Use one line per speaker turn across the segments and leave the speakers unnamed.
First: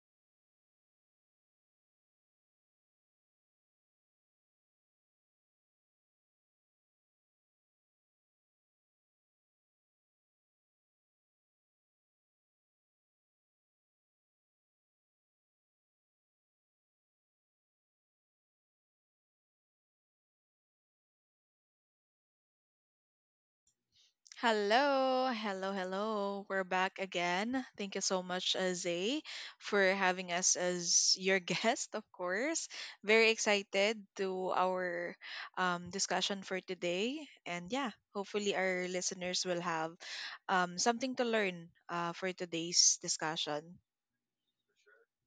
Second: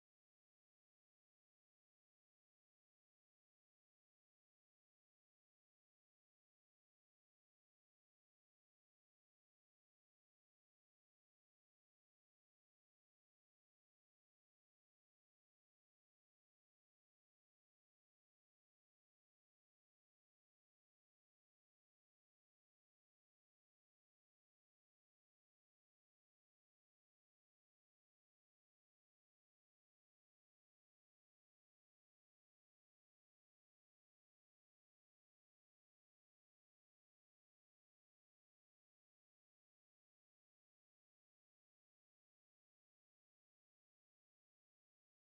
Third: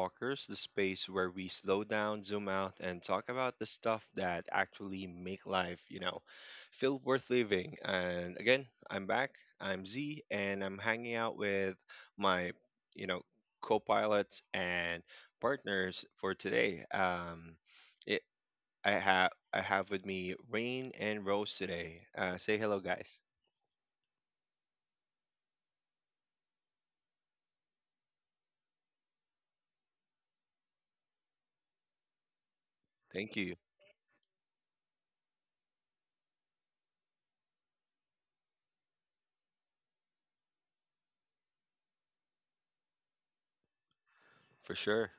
Walkers, the space where we slow down, zoom out, and talk about the stuff that actually make life, feel worth living. And again, I'm back. I'm Z, and I'm hanging out with my, you know, co-pilots and partners for today. It, I have with me Rain and Rose today. Say hello, guys.
Hello, hello, hello. We're back again. Thank you so much, Zay, for having us as your guest, of course. Very
Thank you
excited to our discussion for today. And yeah, hopefully our listeners will have something to learn for today's discussion.
for sure.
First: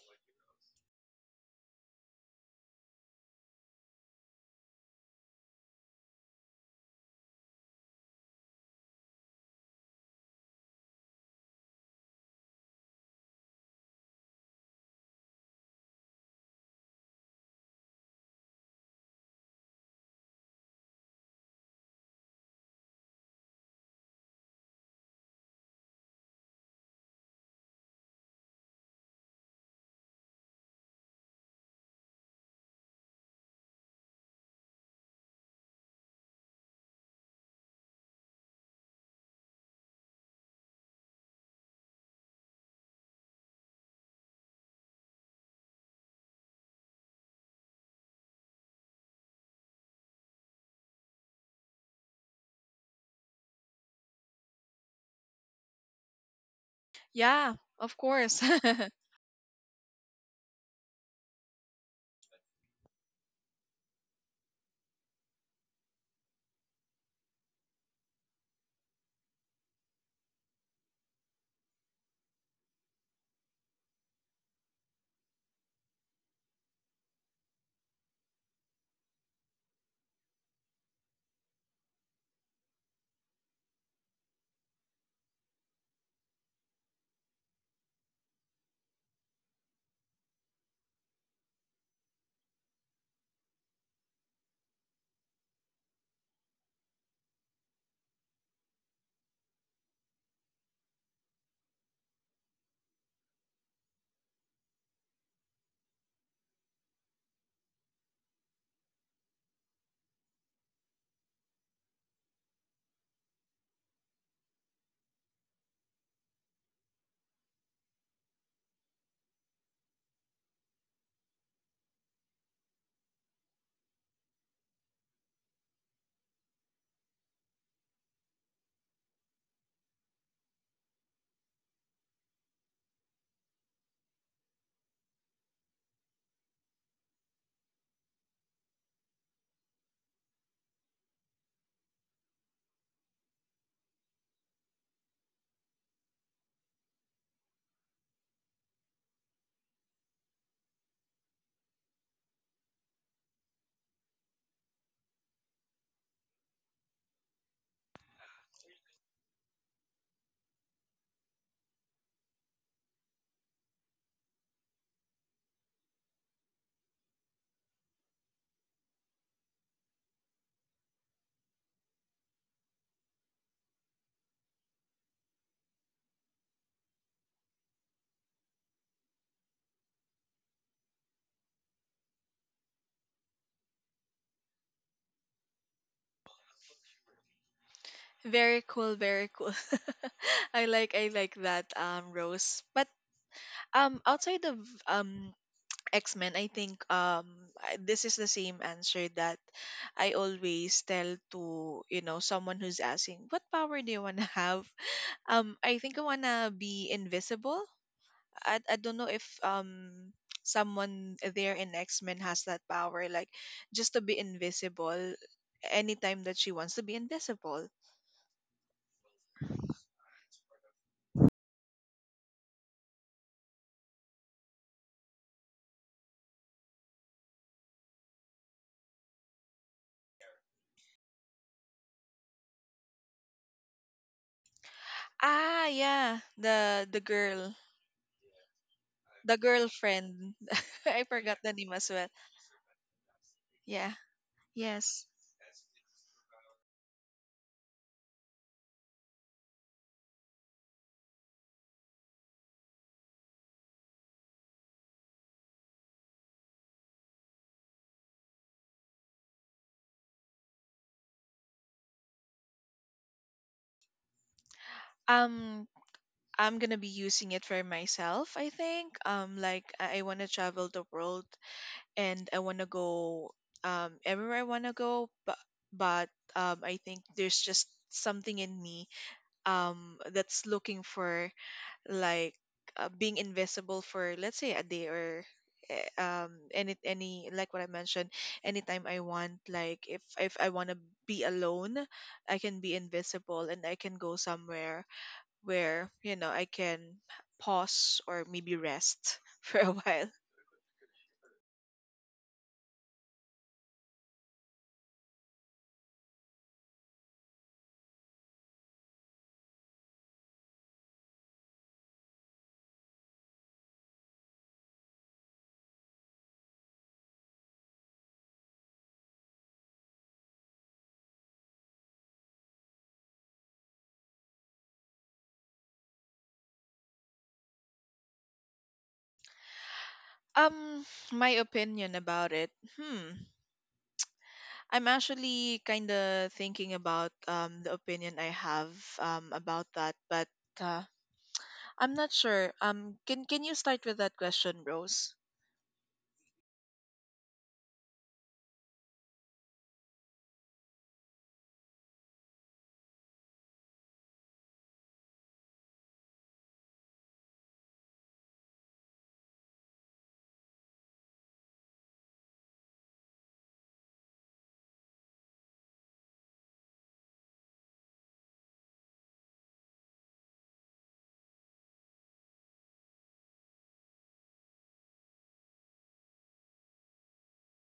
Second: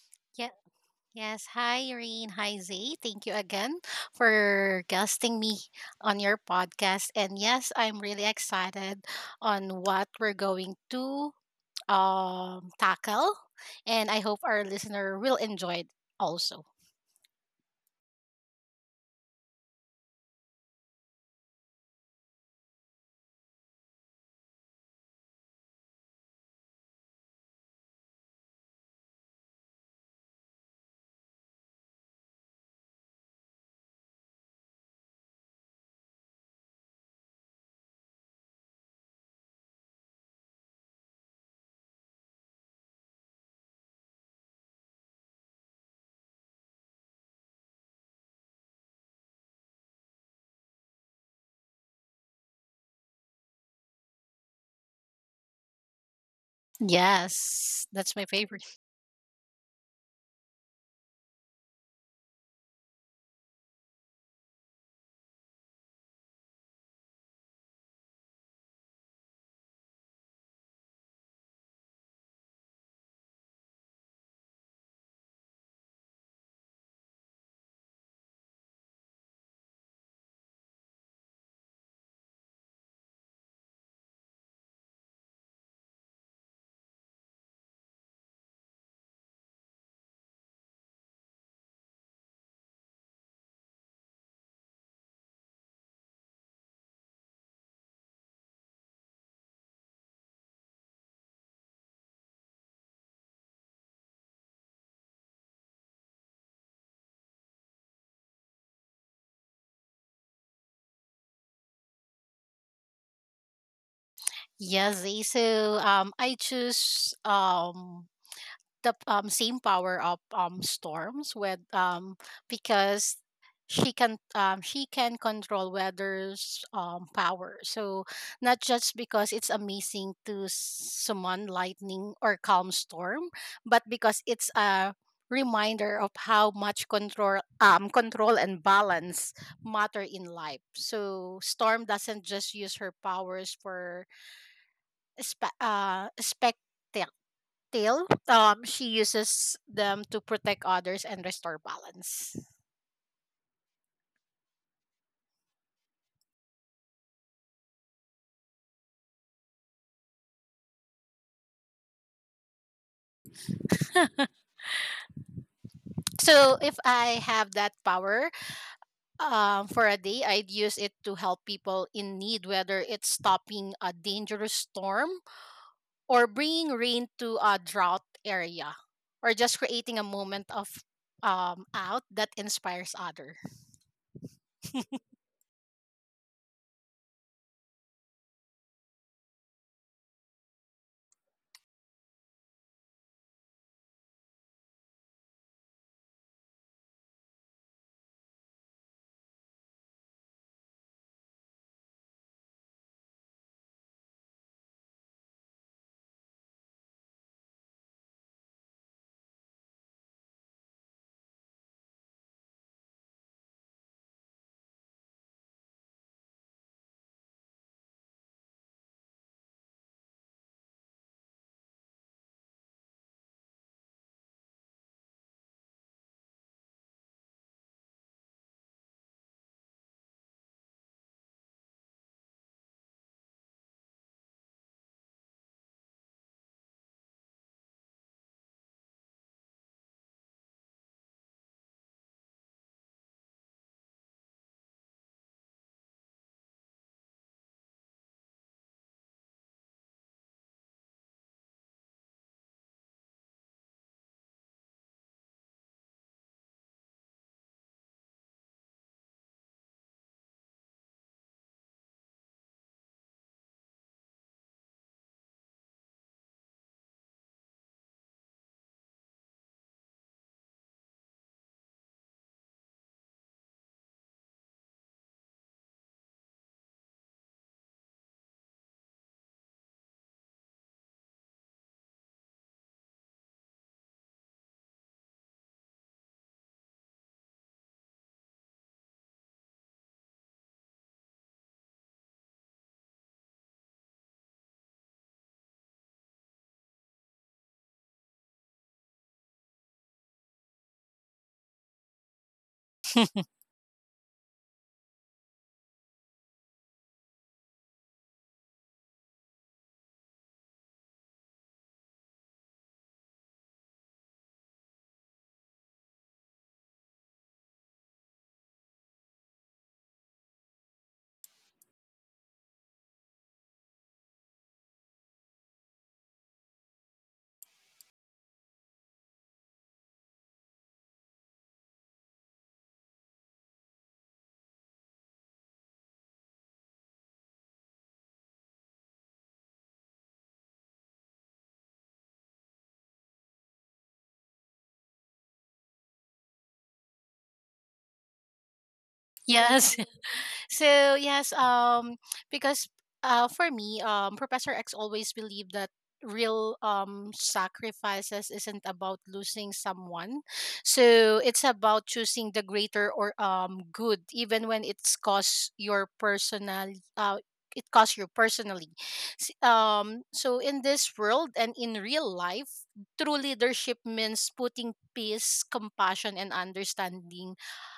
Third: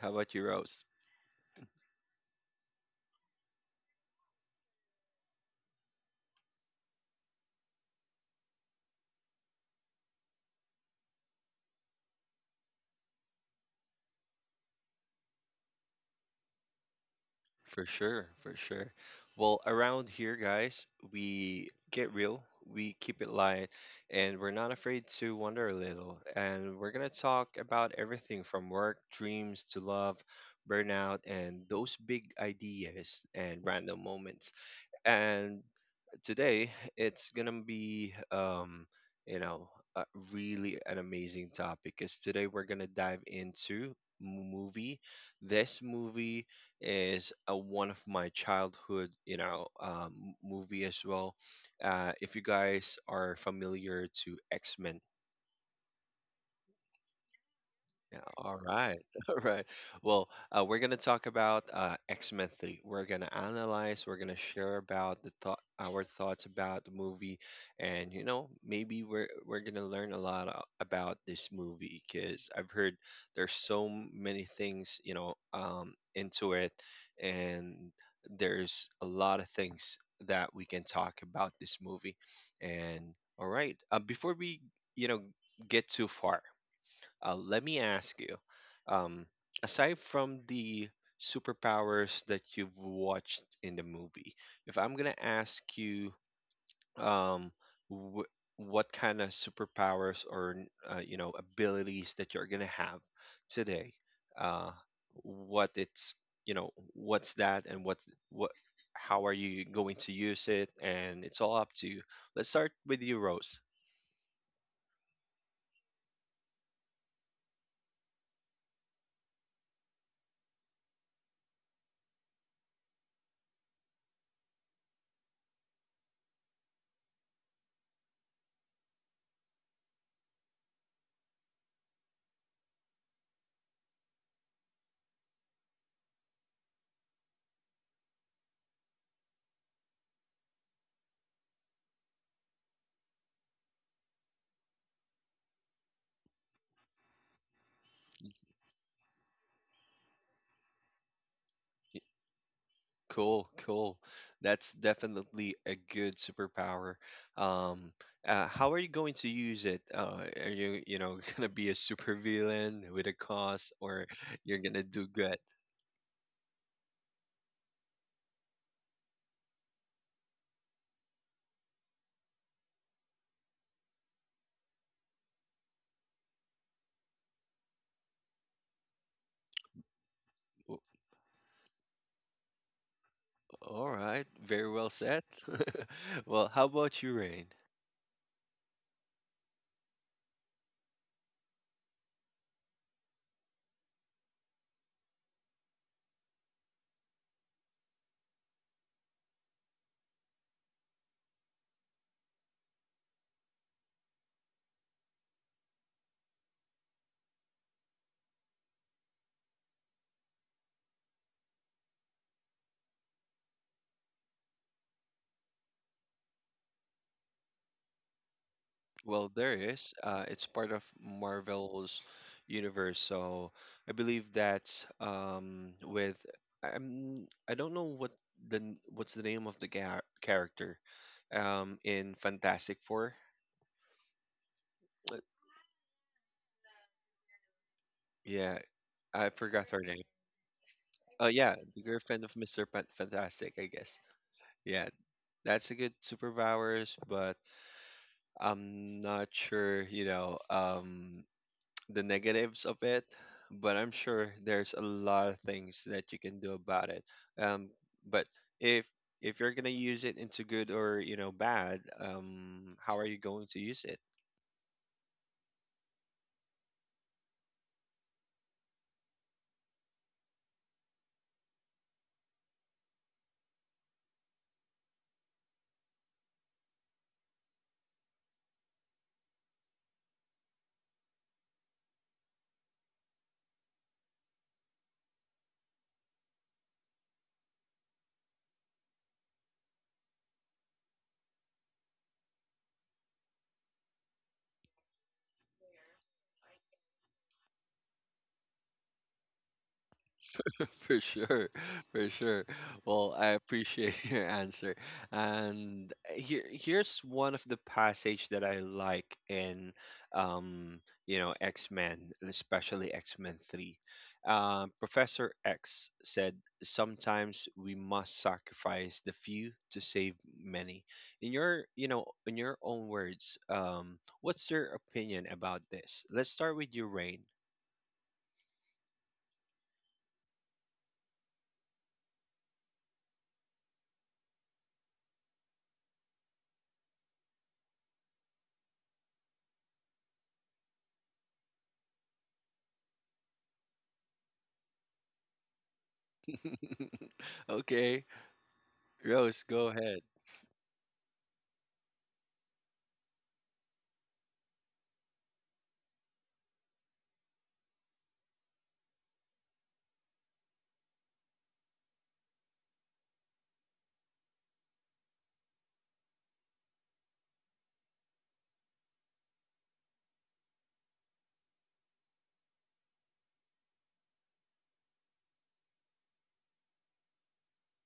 How about you,
Yeah,
Rose?
yes. Hi, Irene. Hi, Zay. Thank you again for guesting me on your podcast. And yes, I'm really excited on what we're going to tackle. And I hope our listener will enjoy it also.
For sure, for sure. Well, around here, guys, we get real, we keep it light, and we're not afraid to wonder a little. And we're going to talk about everything from work, dreams to love, burnout, and those big ideas and random moments. And today it's gonna be you know a really an amazing topic because today we're gonna dive into movie. This movie is one of my childhood movie as well. If you guys are familiar to X-Men.
Yeah,
Yes,
of
Yeah,
that's my
course.
all
favorite.
right. All right. Well, we're going to talk about X-Men 3. We're going to analyze, we're going to share about the thought our thoughts about the movie. And you know, maybe we're going to learn a lot about this movie because I've heard there's so many things, you know, into it, and there's a lot of things that we can talk about this movie. And all right, before we, you know, get too far, let me ask you, um, aside from the superpowers that you've watched in the movie, if I'm gonna ask you, um, wh- what kind of superpowers or you know abilities that you're gonna have today, uh, what it's you know what's that and what's what how are you going to use it, and it's all up to you. Let's start with you, Rose.
Yes, Zay. So I choose the same power of storms with because she can control weather's power, so not just because it's amazing to summon lightning or calm storm, but because it's a reminder of how much control, control and balance matter in life. So storm doesn't just use her powers for spectacle. Still, she uses them to protect others and restore balance.
Cool, cool. That's definitely a good superpower. Um, how are you going to use it? Are you, you know, gonna be a supervillain with a cause, or you're gonna do good?
So, if I have that power for a day, I'd use it to help people in need, whether it's stopping a dangerous storm or bringing rain to a drought area or just creating a moment of
W-
out that inspires others.
All right, very well said. Well, how about you, Rain?
Very cool, very cool. I like that Rose. But outside of um X-Men, I think this is the same answer that I always tell to, you know, someone who's asking, "What power do you want to have?" I think I want to be invisible. I don't know if someone there in X-Men has that power like just to be invisible anytime that she wants to be invisible.
Well, there is. It's part of Marvel's universe, so I believe that's with I'm I don't know what's the name of the character in Fantastic Four. Uh,
Ah, yeah, the girl,
Yeah, I
the
forgot her name.
girlfriend. I
Oh
forgot
yeah,
the name
the
as well.
girlfriend of Fantastic, I guess.
Yeah.
Yeah,
Yes.
that's a good superpowers, but I'm not sure. You know, the negatives of it, but I'm sure there's a lot of things that you can do about it. Um, but if if you're gonna use it into good or you know bad, how are you going to use it?
Um I'm gonna be using it for myself, I think. Like I wanna travel the world and I wanna go everywhere I wanna go, but but I think there's just something in me that's looking for like being invisible for let's say a day or any like what I mentioned anytime I want like if I wanna be alone I can be invisible and I can go somewhere where you know I can pause or maybe rest for a while.
For sure, for sure. Well, I appreciate your answer. And here's one of the passage that I like in, um, you know, X Men, especially X Men Three. Professor X said, "Sometimes we must sacrifice the few to save many." In your, you know, in your own words, what's your opinion about this? Let's start with you, Rain.
Um, my opinion about it. Hmm, I'm actually kind of thinking about the opinion I have about that, but uh, I'm not sure. Can you start with that question, Rose?
Okay, Rose, go
Yes.
ahead.
So yes, because for me, Professor X always believed that real sacrifices isn't about losing someone, so it's about choosing the greater or good, even when uh it costs you personally. So in this world and in real life, true leadership means putting peace, compassion and understanding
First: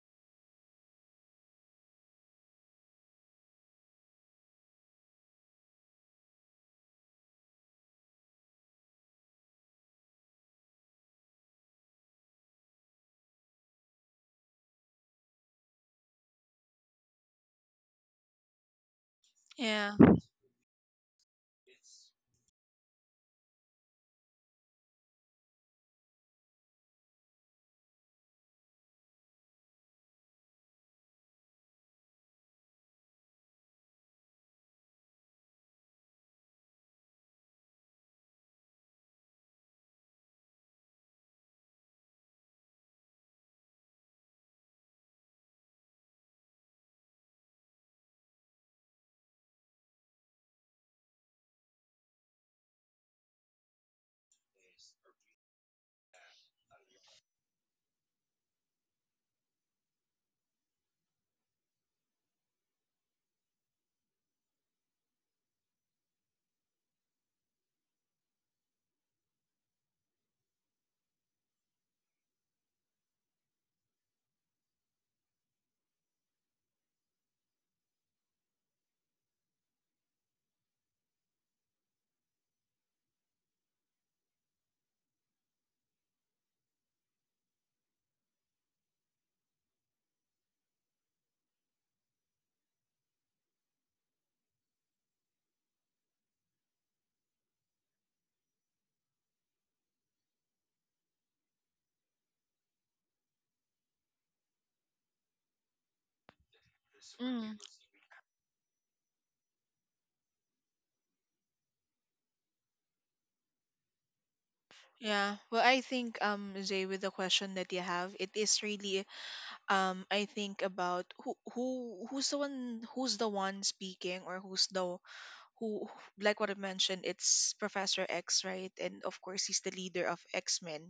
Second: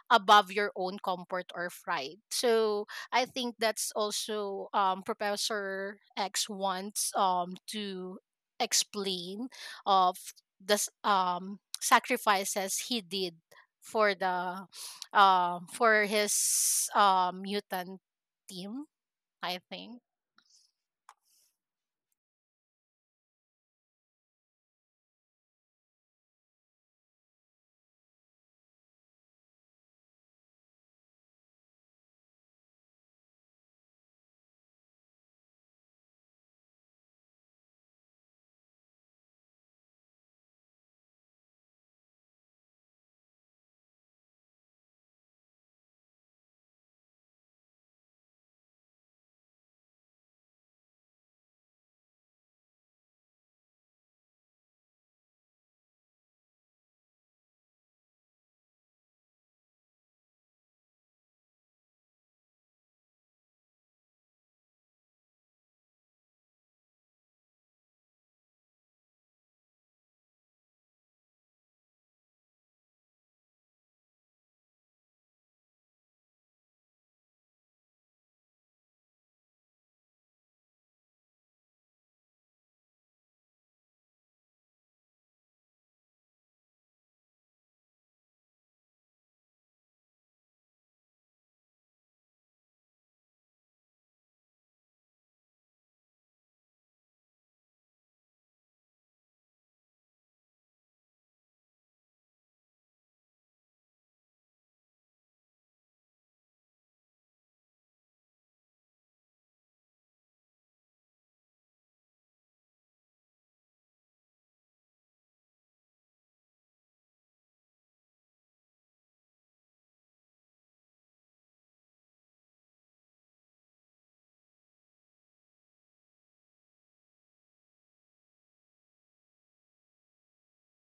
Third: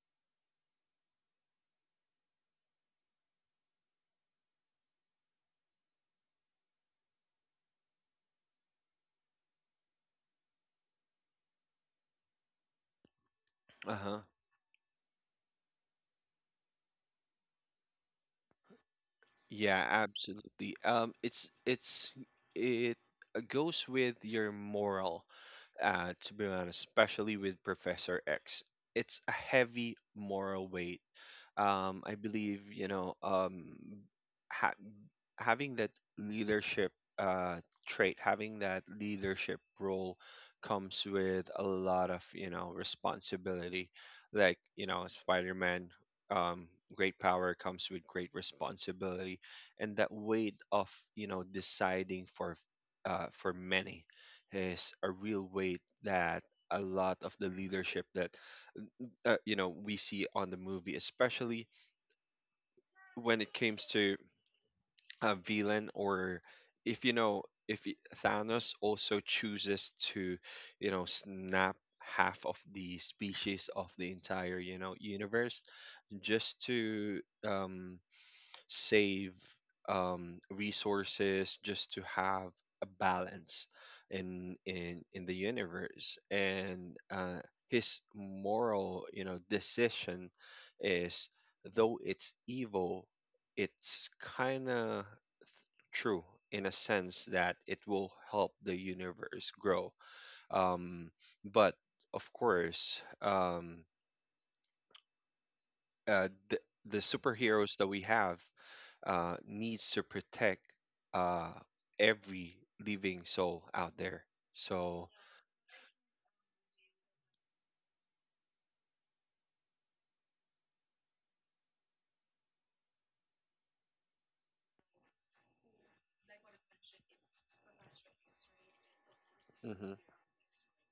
above your own comfort or pride. So I think that's also Professor X wants to explain of the sacrifices he did for
Uh-huh.
the for his mutant team. I
Yeah,
Yeah.
think.
absolutely. It goes with your moral, to be honest, especially with Professor X. It's a heavy moral weight. I believe, you know, ha having that leadership uh, trait, having that leadership role comes with a lot of, you know, responsibility. Like, you know, Spider-Man, um, great power comes with great responsibility, and that weight of, you know, deciding for many is a real weight that a lot of the leadership that you know we see on the movie, especially when it comes to villain, or if you know if y- Thanos also chooses to you know snap half of the species of the entire you know universe just to um save resources just to have a balance in the universe. And his moral you know decision is, though it's evil, it's kind of true in a sense that it will help the universe grow. Um, but of course, uh, the, the
Mm.
superheroes that we have needs to protect uh, every living soul out there. So
Yeah, well, I think Zay, with the question that you have, it is really I think about who's the one speaking or who like what I mentioned, it's Professor X, right? And of course he's the
Mhm.
leader of X-Men,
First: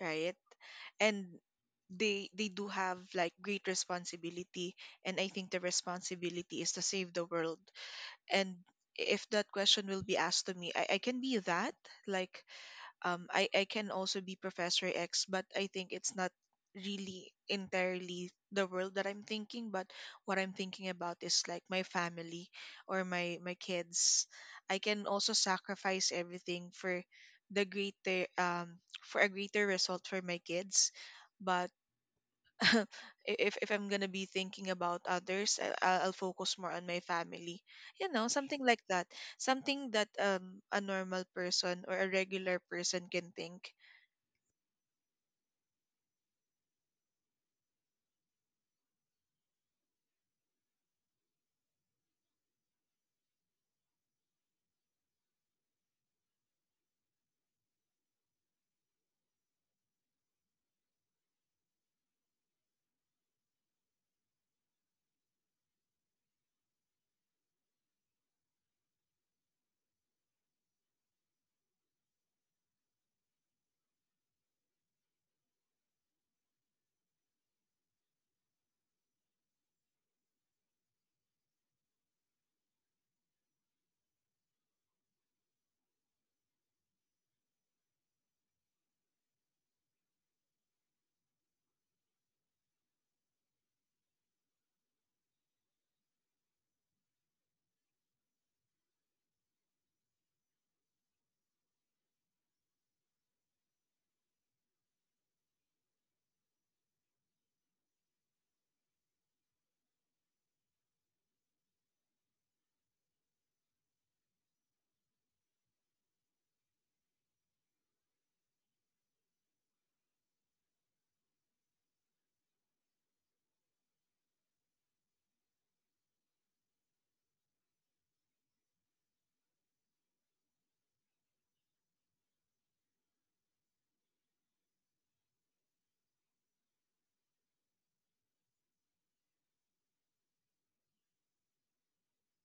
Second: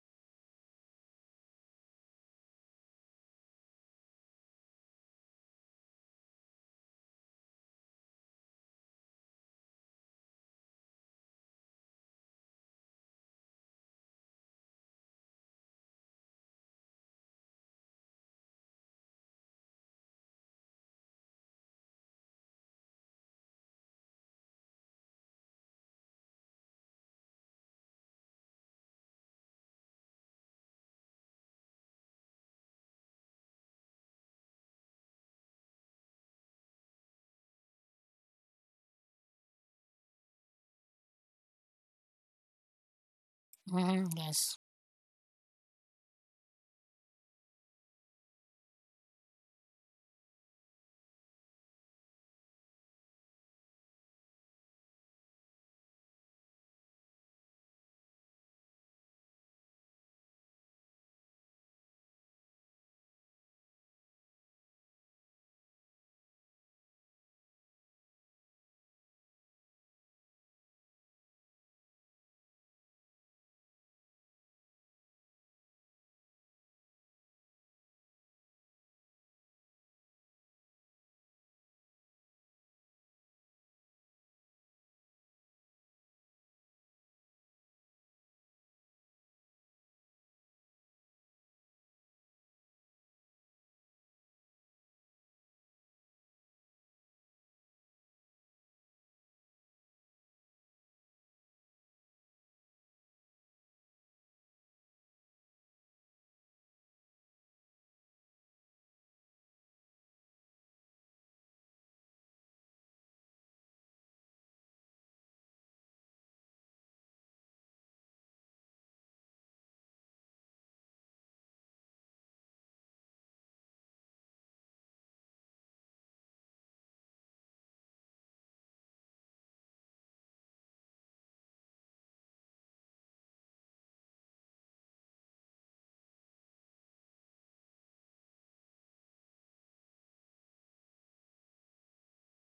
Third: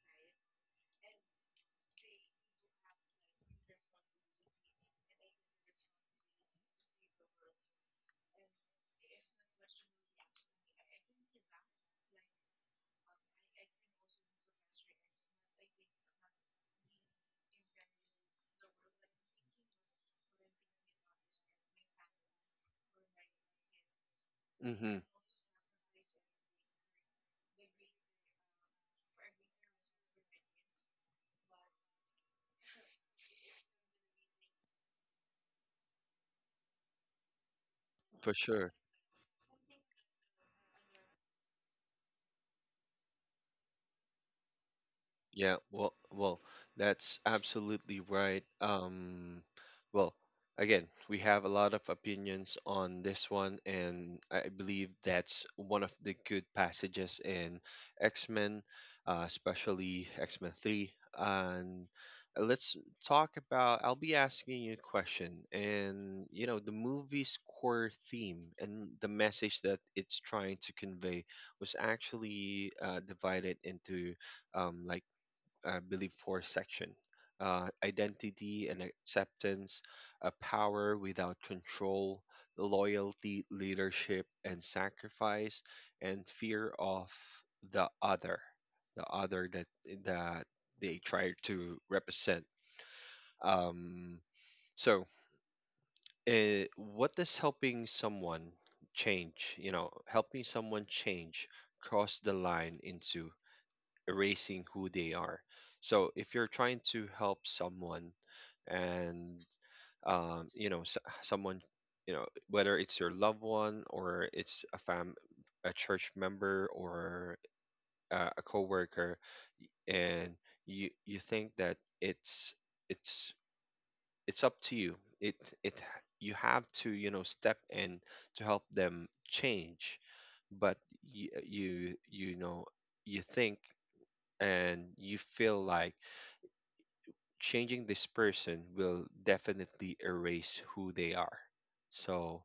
right? And they do have like great responsibility and I think the responsibility is to save the world. And if that question will be asked to me, I can be that. Like I can also be Professor X, but I think it's not really entirely the world that I'm thinking, but what I'm thinking about is like my family or my kids. I
Hmm.
can also sacrifice everything for the greater for a greater result for my kids. But if I'm gonna be thinking about others, I'll focus more on my family. You know,
For
something
sure.
like that. Something that a normal person or a regular person can think.
Mhm, yes.
Yeah, well, well, that's absolutely right. Well, again, we have a lot of opinions on this one, and I believe that's one of the good passages in X-Men, especially X-Men 3. And let's talk about, I'll be asking you a question, and you know, the movie's core theme and the message that it's trying to convey was actually divided into um, like I believe, four section. Identity and acceptance, a power without control, loyalty, leadership, and sacrifice, and fear of the other, the other that they try to represent. Um, so, what does helping someone change? You know, helping someone change cross the line into erasing who they are. So if you're trying to help someone and you know someone, you know, whether it's your loved one or it's a fam a church member or a coworker, and you think that it's it's up to you, it you have to you know step in to help them change. But you know you think and you feel like changing this person will definitely erase who they are. So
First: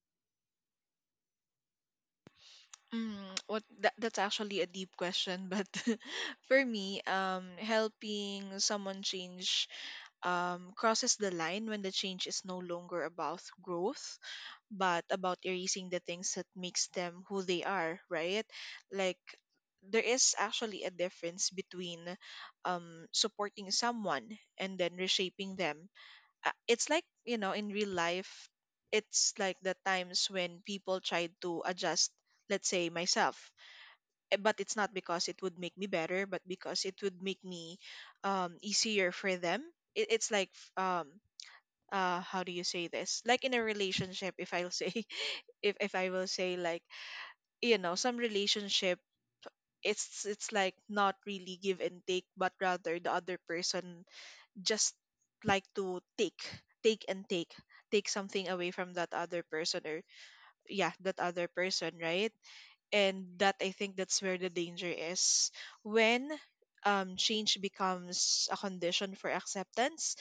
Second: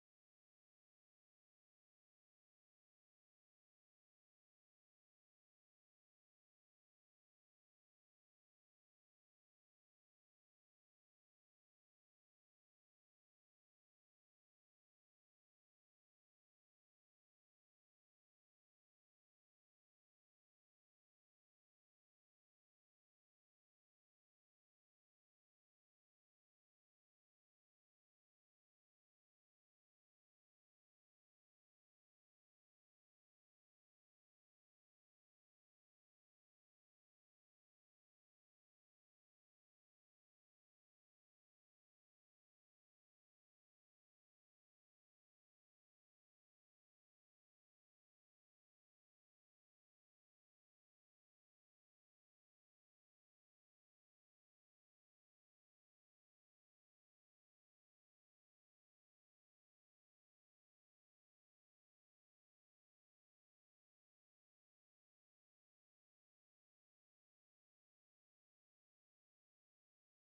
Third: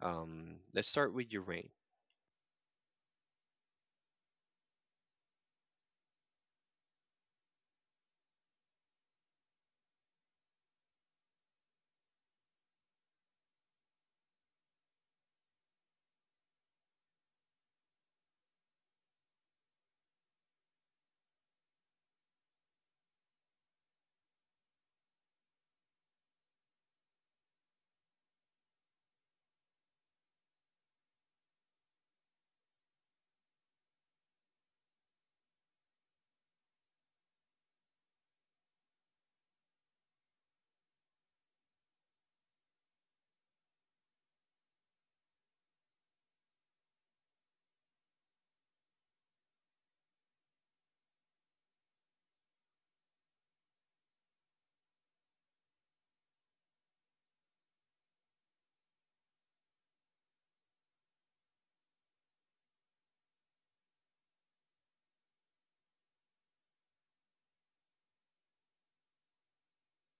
let's start with your rain.
That's actually a deep question, but for me, helping someone change crosses the line when the change is no longer about growth but about erasing the things that makes them who they are, right? Like there is actually a difference between supporting someone and then reshaping them. It's like, you know, in real life, it's like the times when people try to adjust, let's say myself, but it's not because it would make me better, but because it would make me easier for them. It's like, how do you say this, like in a relationship? If I'll say if I will say like you know some relationship it's like not really give and take, but rather the other person just like to take, take and take take something away from that other person, or yeah, that other person, right? And that, I think that's where the danger is. When change becomes a condition for acceptance,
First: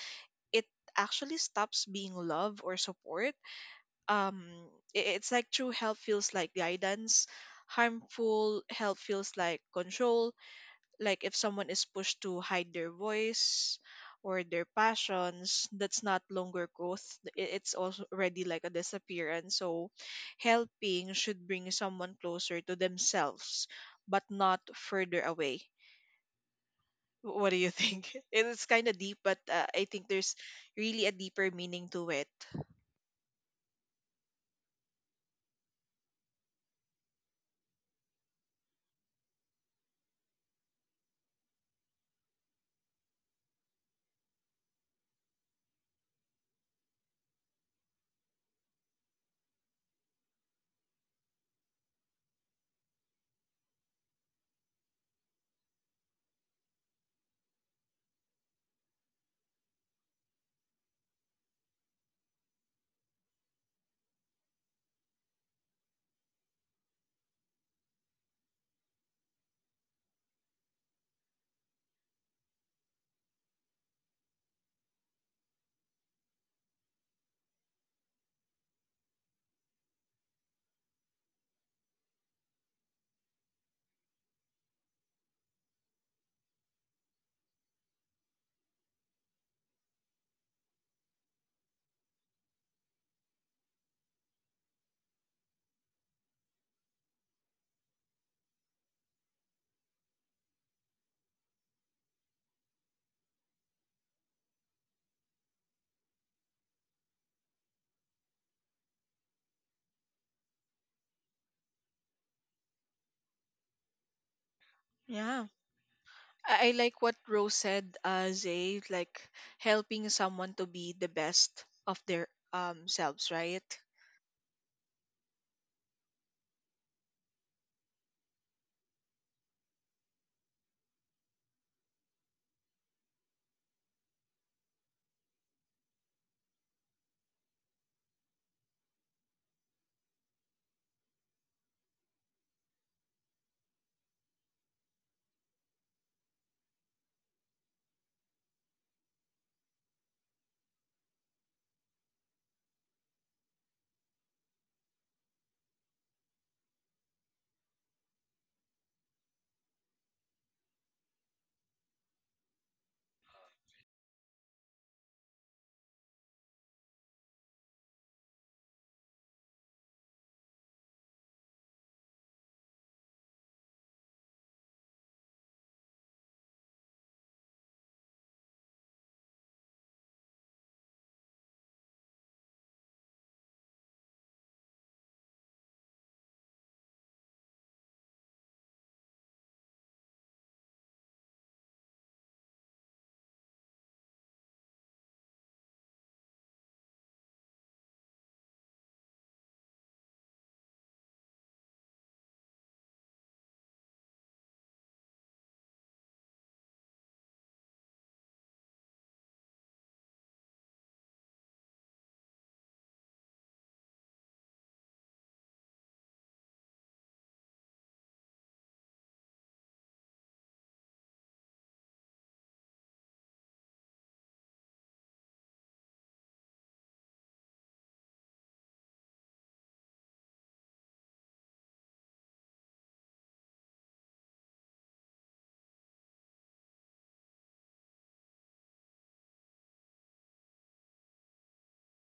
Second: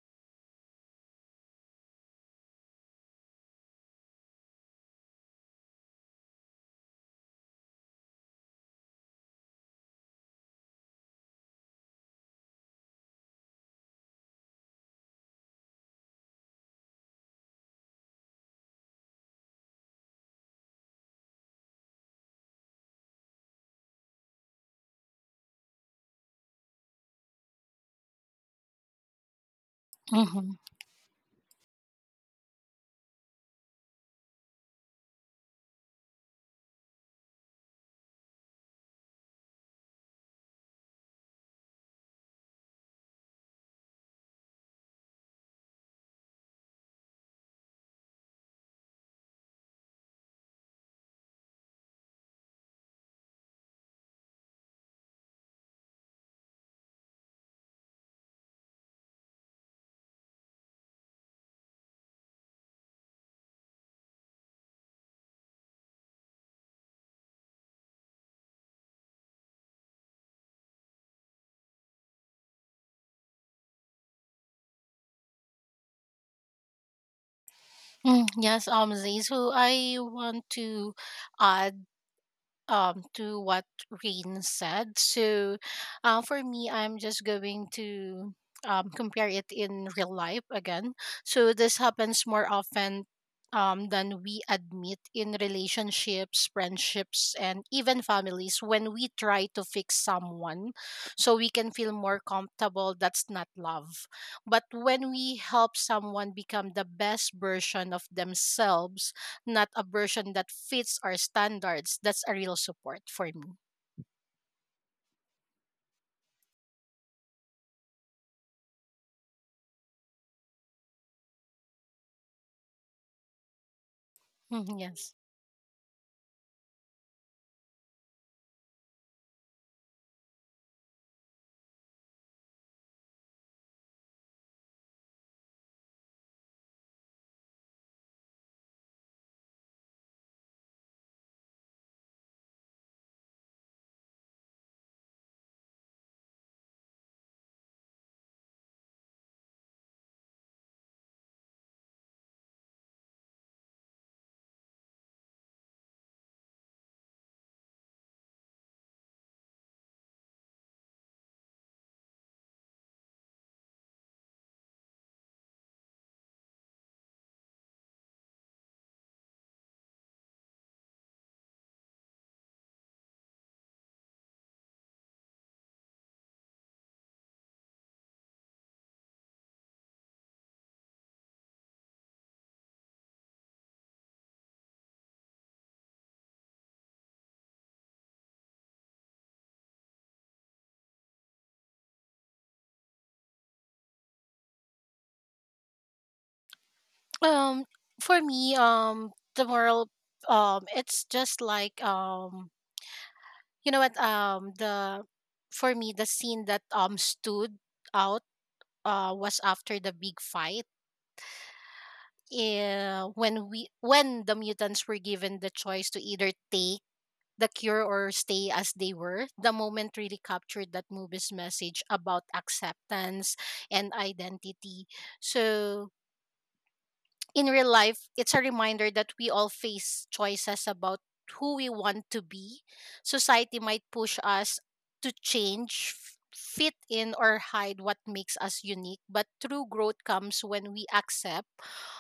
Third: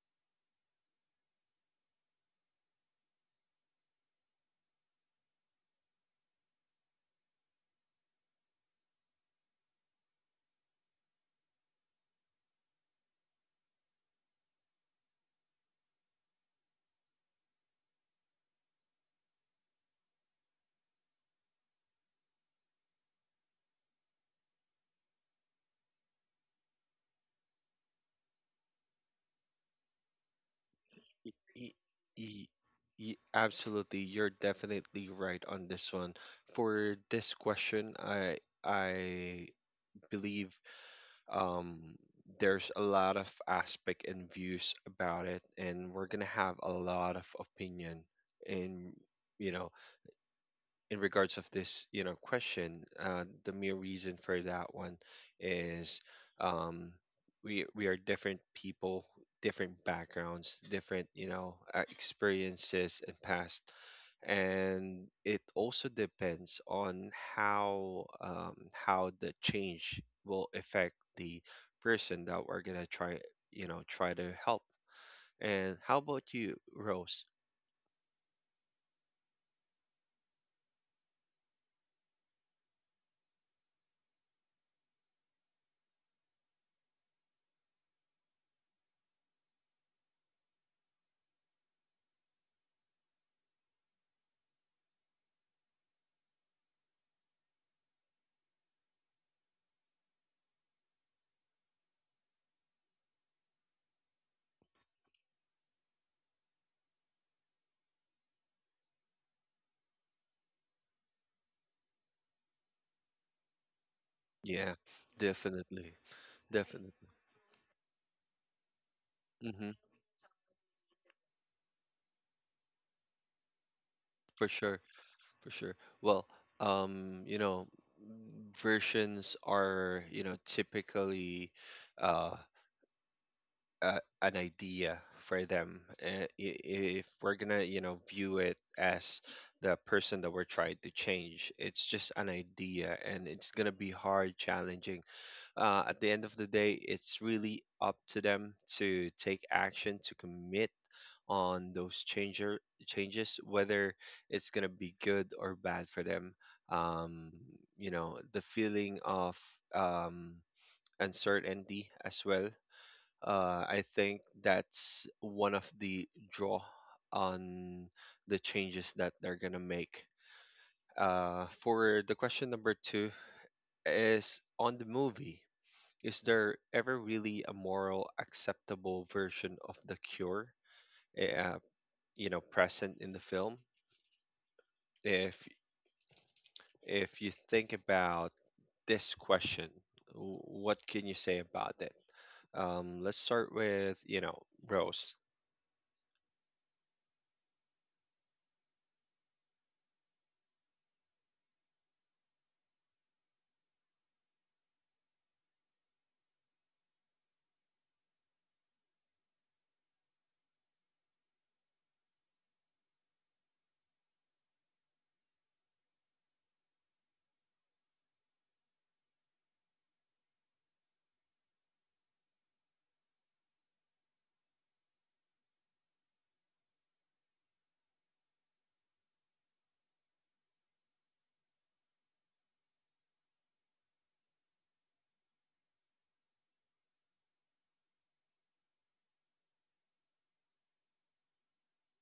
it actually stops being love or support. Um I- it's like true help feels like guidance, harmful help feels like control. Like if someone is pushed to hide their voice or their passions, that's not longer growth, it's also already like a disappearance. So helping should bring someone closer to themselves, but not further away. Wh- What do you think? It's kind of deep, but I think there's
Mm-hmm.
really a deeper
Y-
meaning to it.
y- Absolutely, you're definitely right on this one. For this question, I believe um, there's a lot of aspect and views about it, and we're gonna have a lot of opinion in you know in regards of this, you know, question. Uh, the mere reason for that one is um, we are different people, different backgrounds, different you know experiences and past, and it also depends on how the change will affect the person that we're gonna try you know try to help. And how about you, Rose?
Mm, yes, Zay, so I want to ask to what Rain said. So for me I'm just going to compare it in real life again. So this happens more often than we admit in relationships, friendships and even families when we try to fix someone so we can feel more comfortable. That's not love. But when we help someone become the best version of themselves, not a version that fits our standards, that's a real support for me.
Yeah,
Yeah.
definitely,
I like
definitely,
what Rose said, Zay, like
hmm
helping someone to be the best of their selves, right?
for
Mhm,
sure.
yes.
For sure. Well, you know, versions are, you know, typically uh, an idea for them. If we're gonna, you know, view it as the person that we're trying to change, it's just an idea, and it's gonna be hard, challenging. At the end of the day, it's really up to them to take action, to commit on those changer changes, whether it's gonna be good or bad for them. Um, you know, the feeling of um, uncertainty as well. I think that's one of the draw on the changes that they're gonna make. For the question number two is on the movie. Is there ever really a moral acceptable version of the cure? eh, Uh, you know, present in the film? If if you think about this question, what can you say about it? Let's start with, you know, Rose.
Um, for me, the moral, it's just like you know what, the for me the scene that stood out was after the big fight. When we when the mutants were given the choice to either take the cure or stay as they were, the moment really captured that movie's message about acceptance and identity. So, in real life, it's a reminder that we all face choices about who we want to be. Society might push us to change, fit in, or hide what makes us unique, but true growth comes when we accept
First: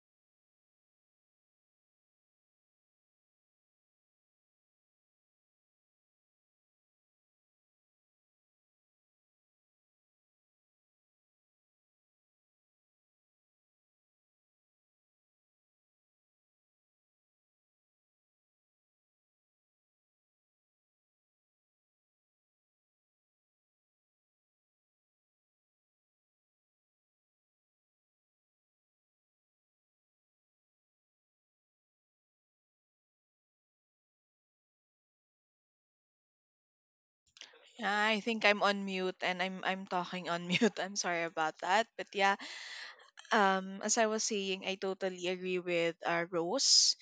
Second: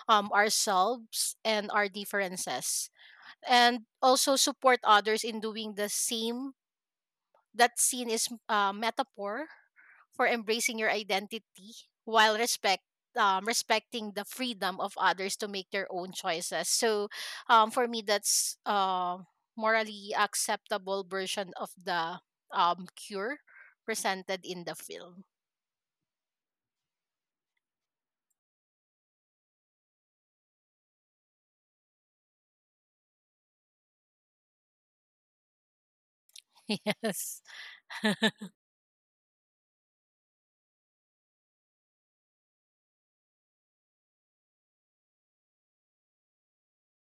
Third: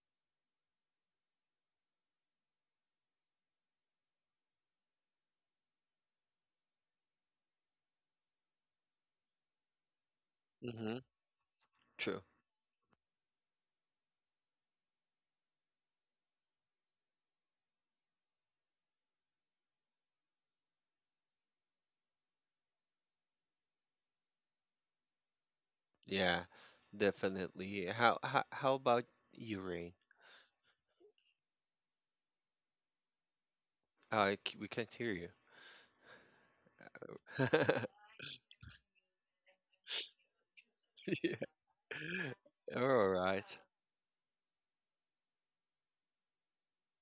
ourselves and our differences, and also support others in doing the same. That scene is a metaphor for embracing your
Mm-hmm.
identity
True.
while respecting the freedom of others to make their own choices. So, for me, that's morally acceptable version of the cure presented in the film.
Yeah, definitely. How about you, Rain? We can't hear you.
Yes.
Yeah, I think I'm on mute and I'm talking on mute. I'm sorry
Yeah.
about that. But yeah,
All right.
as I was saying, I totally agree with Rose.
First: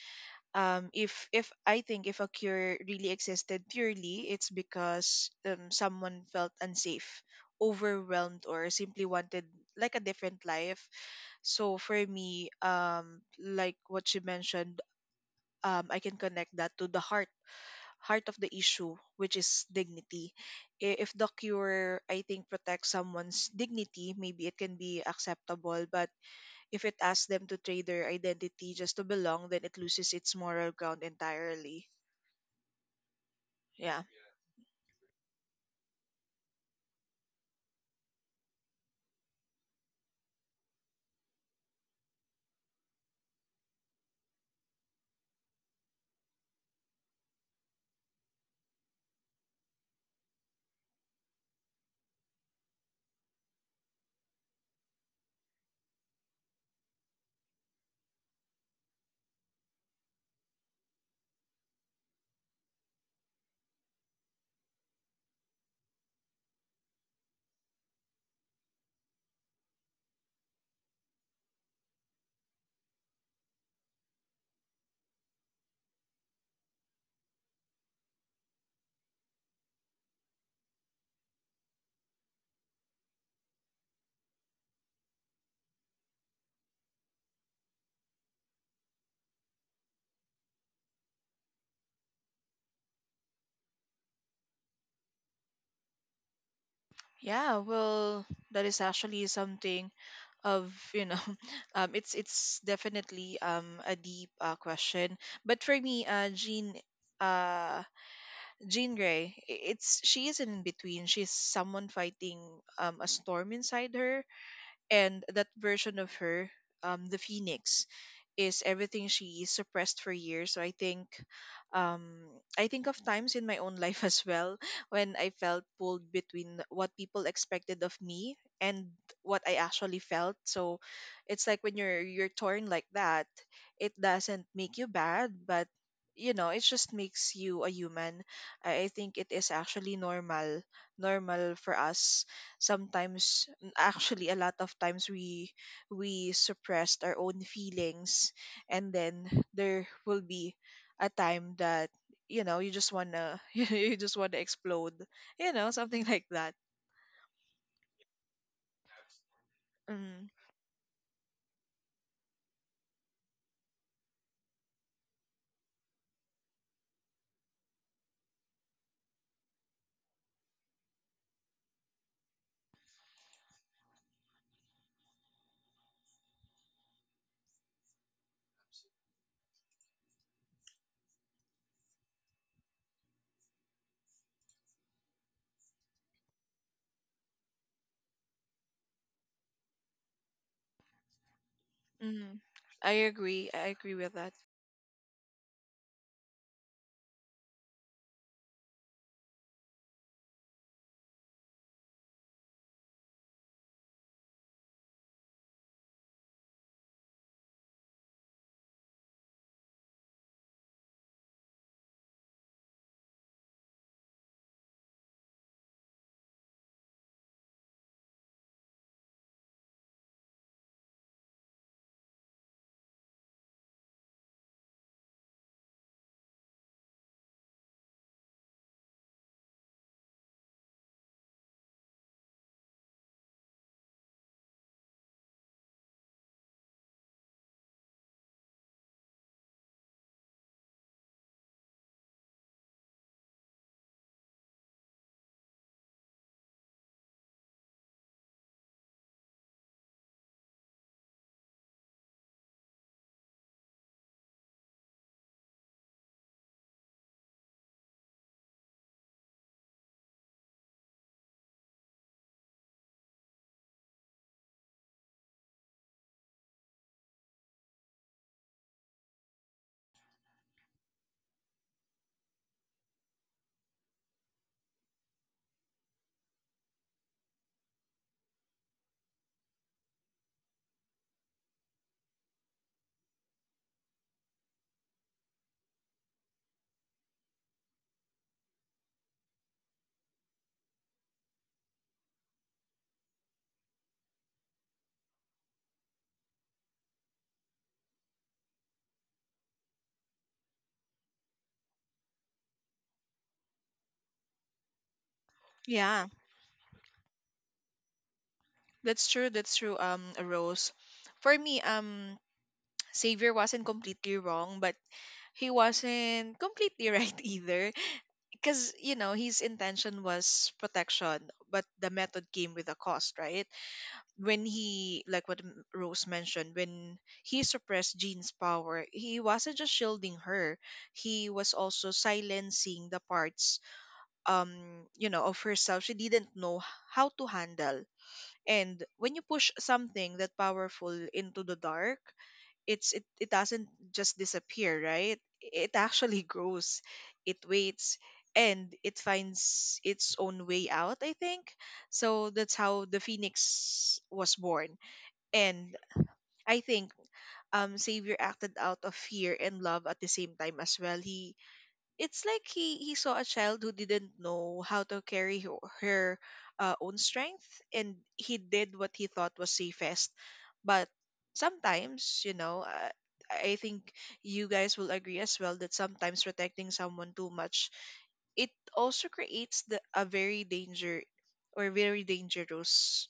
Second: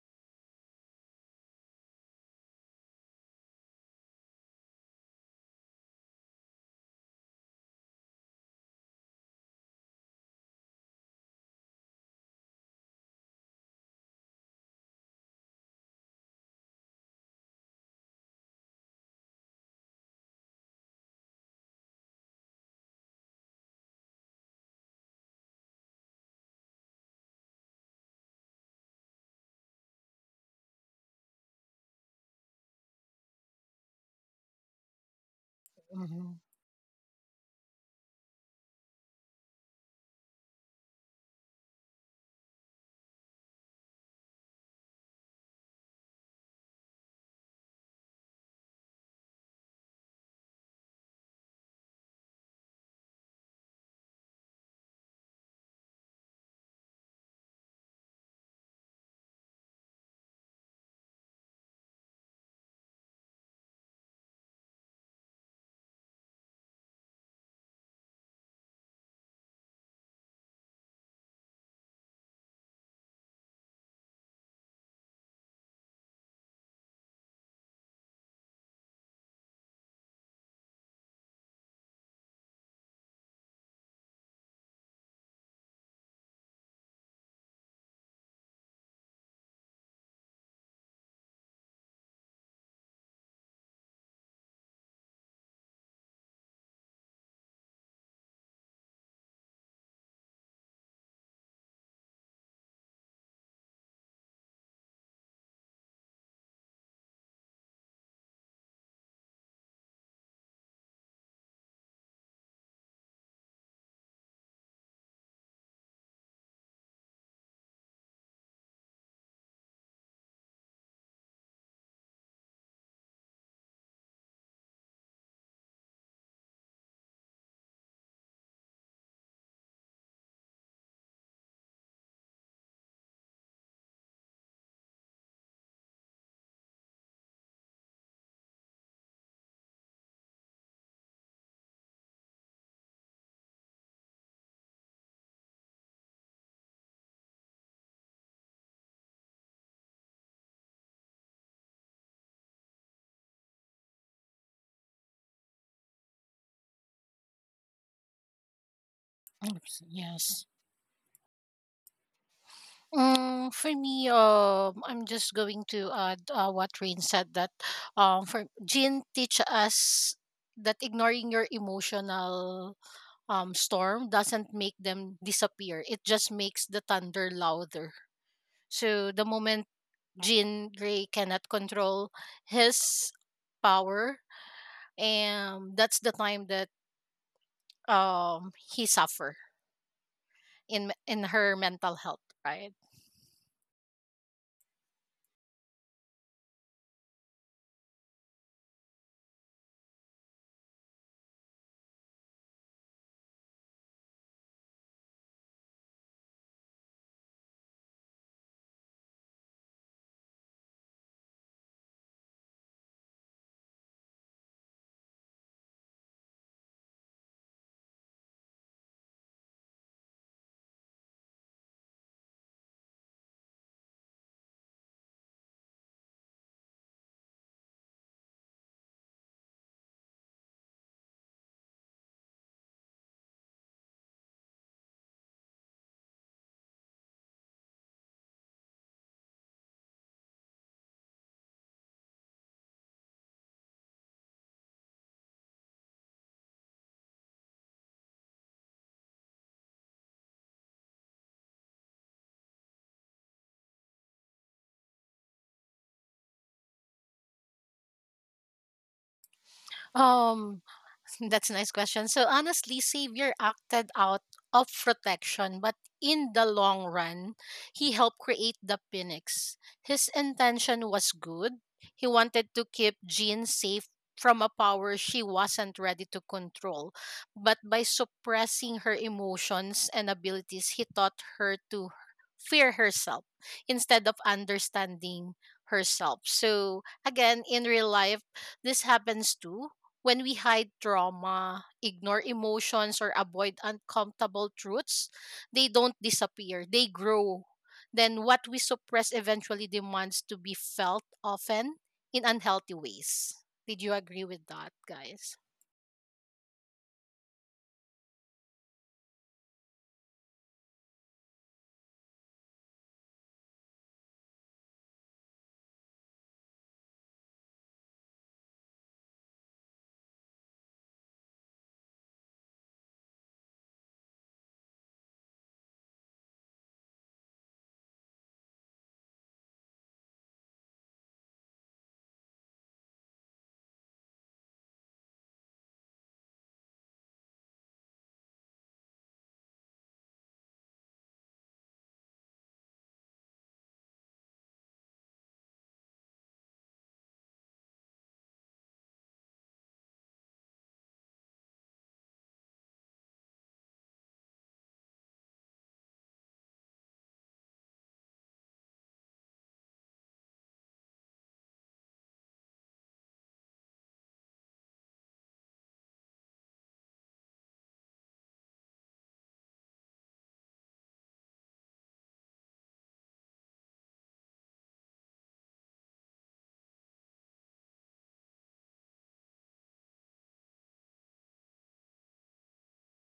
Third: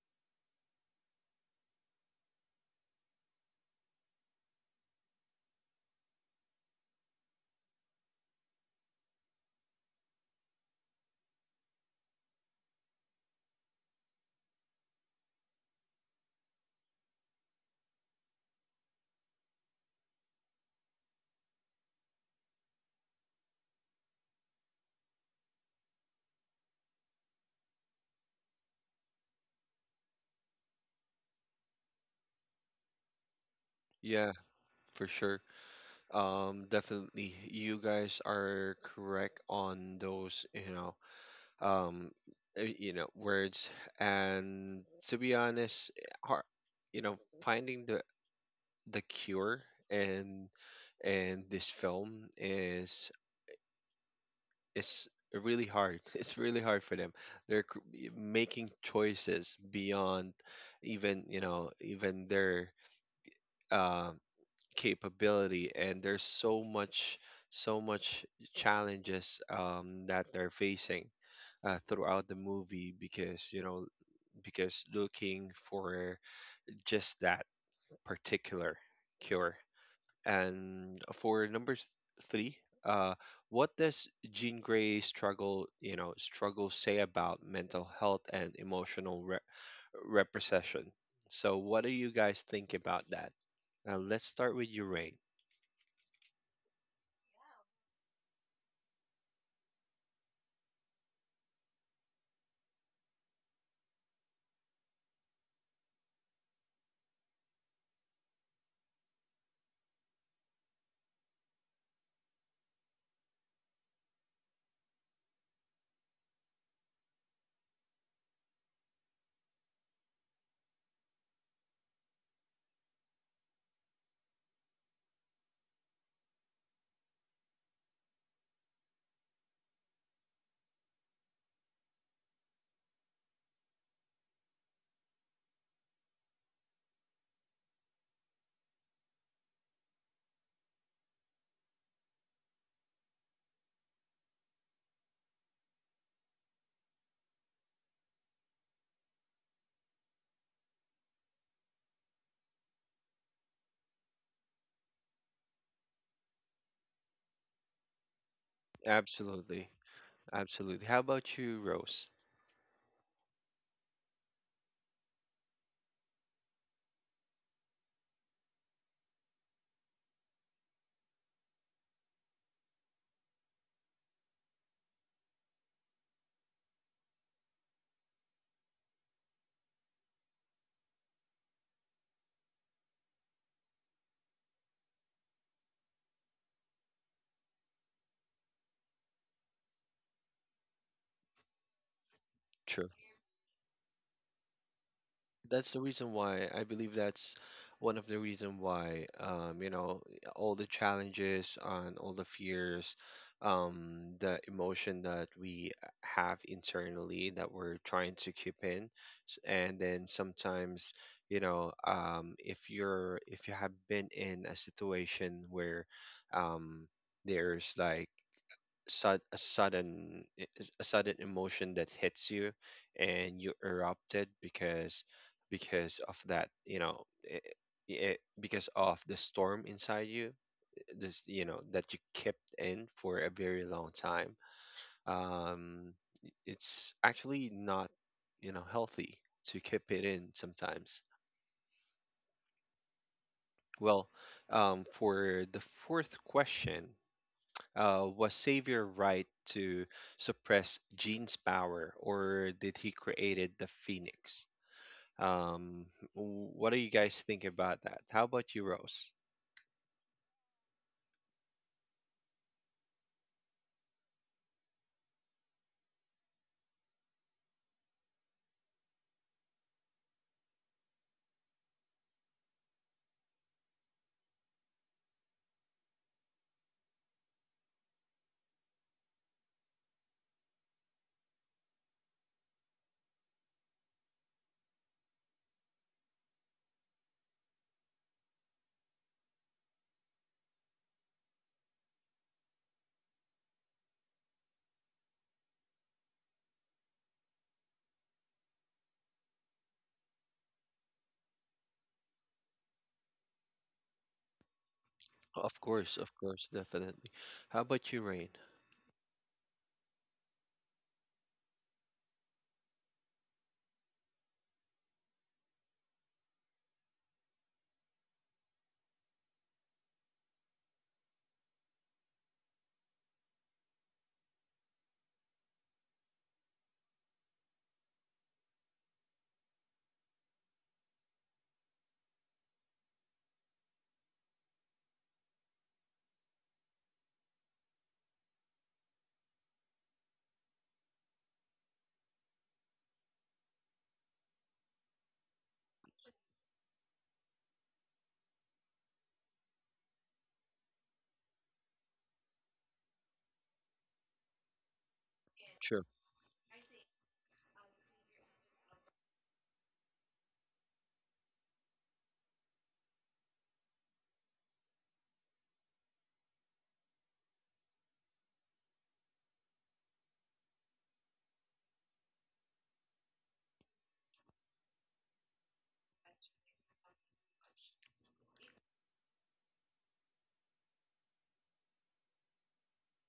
If I think if a cure really existed purely, it's because someone felt unsafe, overwhelmed, or simply wanted like a different life. So for me, like what she mentioned, I can connect that to the heart of the issue, which is dignity. If the cure, I think, protects someone's dignity, maybe it can be acceptable, but if it asks them to trade their identity just to belong, then it loses its moral ground entirely. Yeah.
Yeah, for sure.
Mhm.
Definitely. You guys are correct on those, um you know words. And to be honest, har you know finding the cure and and this film is really hard. It's really hard for them. they're cr- Making choices beyond even you know even their uh, capability, and there's so much challenges that they're facing throughout the movie because you know because looking for just that particular cure. And for number three, uh, what does Jean Grey struggle, you know, struggle say about mental health and emotional repression? So, what do you guys think about that? Let's start with you, Rain.
Yeah, well, that is actually something of, you know, it's definitely a deep question. But for me, uh, Jean Grey, it's she isn't in between. She's someone fighting a storm inside her, and that version of her, the Phoenix, is everything she suppressed for years. So um, I think of times in my own life as well when I felt pulled between what people expected of me and what I actually felt. So it's like when you're torn like that, it doesn't make you bad, but you know, it just makes you a human. I think it is actually normal for us. Sometimes, actually, a lot of times we suppressed our own feelings, and then there will be a time that you know you just want to you just want to explode, you know, something like that.
Absolutely,
Mm,
Yes.
absolutely. How about you, Rose?
For me, I'm just going to add what Rain, said that for Jean teach us that ignoring your emotional storm doesn't make them disappear. It just makes the thunder louder. So the moment Jean Grey cannot control his power, and that's the time that he suffer in her mental health,
mm.
right?
I agree, with that.
That's the reason why I believe that's one of the reason why you know all the challenges and all the fears, the emotion that we have internally that we're trying to keep in, and then sometimes you know if you're if you have been in a situation where um, there's like a sudden emotion that hits you and you erupted because of that you know because of the storm inside you this you know that you kept in for a very long time um it's actually not you know healthy to keep it in sometimes. Well for the fourth question, uh, was Savior right to suppress Jean's power, or did he created the Phoenix? Um, what do you guys think about that? How about you, Rose?
Um, That's a nice question. So honestly, Savior acted out of protection, but in the long run, he helped create the Phoenix. His intention was good. He wanted to keep Jean safe from a power she wasn't ready to control. But by suppressing her emotions and abilities, he taught her to fear herself instead of understanding herself. So again, in real life, this happens too. When we hide trauma, ignore emotions, or avoid uncomfortable truths, they don't disappear, they grow. Then what we suppress eventually demands to be felt, often in unhealthy ways. Did you agree with that, guys?
Yeah,
Of course, definitely. How about you, Rain?
that's true, Rose. For me, Xavier wasn't completely wrong, but he wasn't completely right either. Because, you know, his intention was protection, but the method came with a cost, right? When he, like what Rose mentioned, when he suppressed Jean's power, he wasn't just shielding her, he was also silencing the parts um you know of herself she didn't know how to handle. And when you push something that powerful into the dark, it it doesn't just disappear, right? It actually grows, it waits, and it finds its own way out, I think. So that's how the Phoenix was born. And
True,
I think Savior acted out of fear and love at the same time as well. He, it's like he saw a child who didn't know how to carry her own strength, and he did what he thought was safest. But sometimes, you know, I think you guys will agree as well that sometimes protecting someone too much, it also creates the a very danger, or very dangerous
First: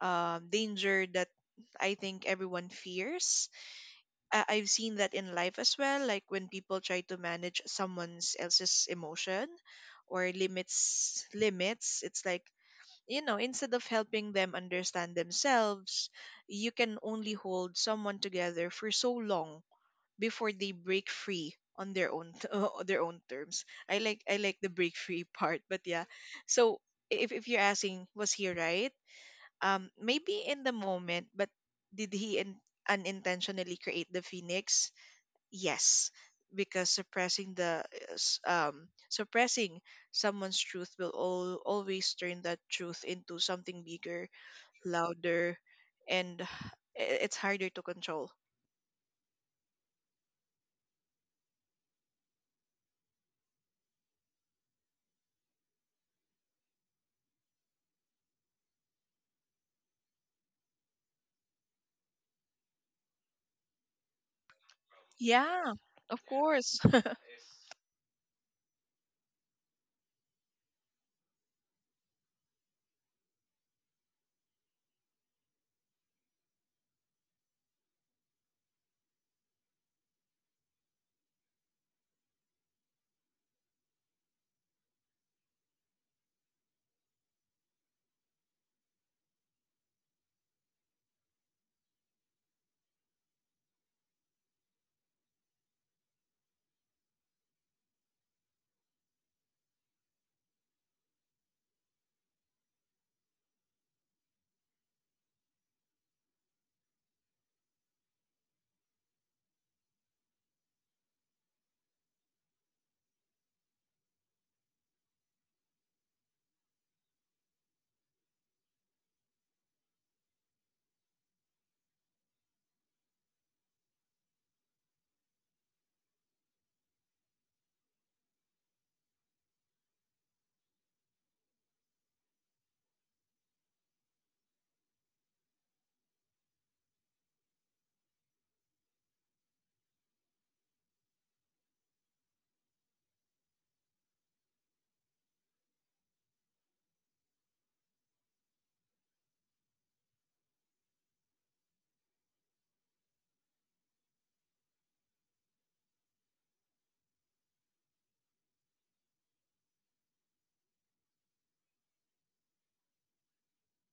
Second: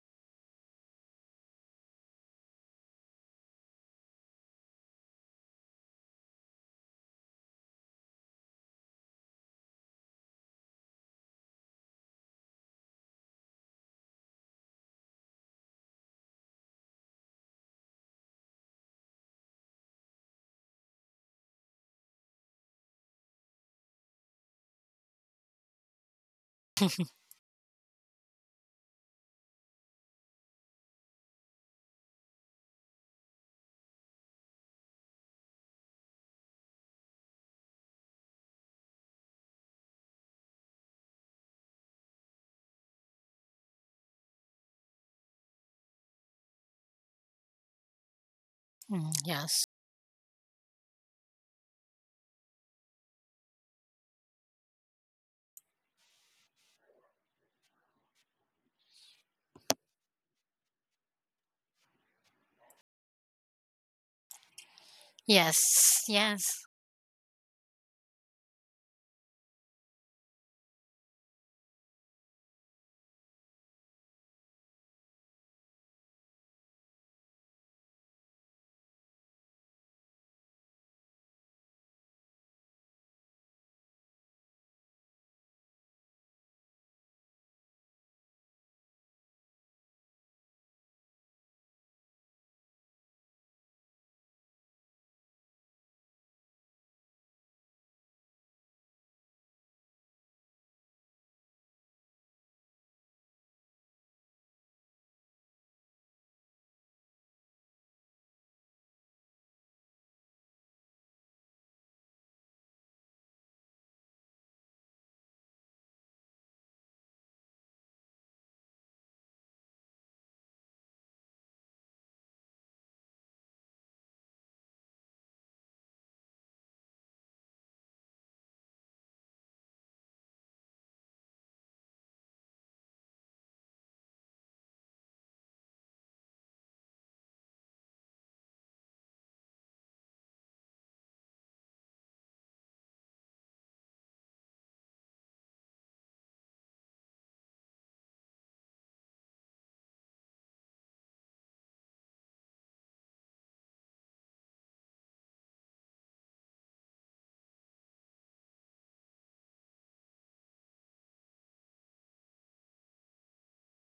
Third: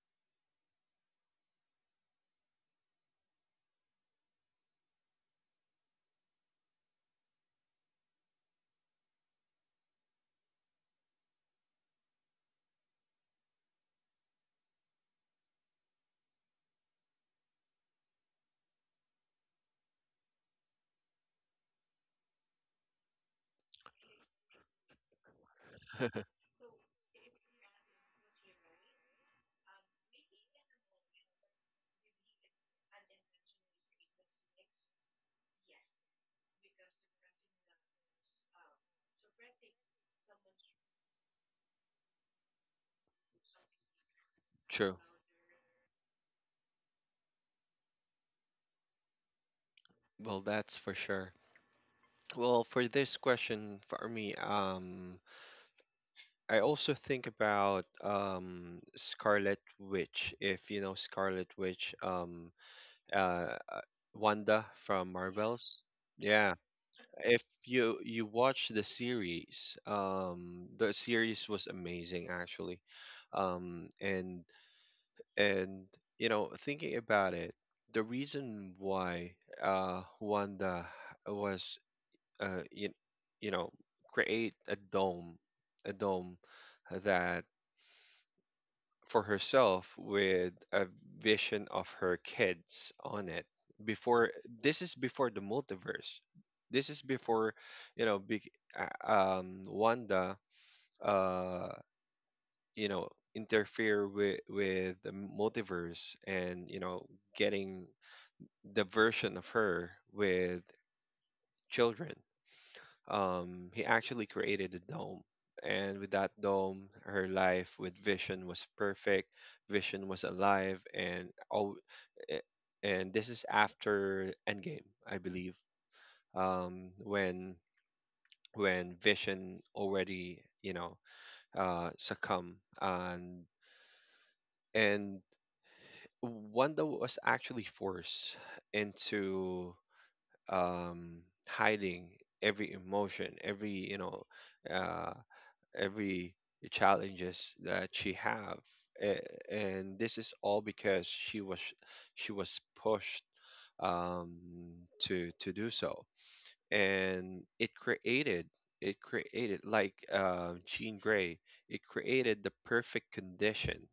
danger that I think everyone fears. I've seen that in life as well, like when people try to manage someone else's emotion or limits. It's like you know, instead of helping them understand themselves, you can only hold someone together for so long before they break free on their own on their own terms. I like the break free part, but yeah. So if you're asking, was he right? Maybe in the moment, but did he unintentionally create the Phoenix? Yes, because suppressing the suppressing someone's truth will always turn that truth into something bigger,
true.
louder, and it's harder to control.
Mm, yes.
Well, that's for sure. Well, for this question, for me, I also think about Scarlet Witch. If you know Scarlet Witch, uh, uh, Wanda from
Yeah,
Marvels.
Yes.
of
Yeah,
Yes.
course.
if you watch the series was amazing actually. Um, and and you know thinking about it, the reason why Wanda was uh, you, you know, create a dome that for herself with a vision of her kids on it. Before This is before the multiverse. This is before, you know, big, Wanda, uh, you know, interfere with the multiverse and you know getting the version of her with children. He actually created a dome. And with that dome, her life with Vision was perfect. Vision was alive, and oh, and this is after Endgame, I believe. Um, when when Vision already, you know, succumb, and and Wanda was actually forced into, um, hiding every emotion, every uh. every challenges that she have. A- and this is all because she was pushed, um, to do so, and it created, it created, like, Jean Grey, it created the perfect condition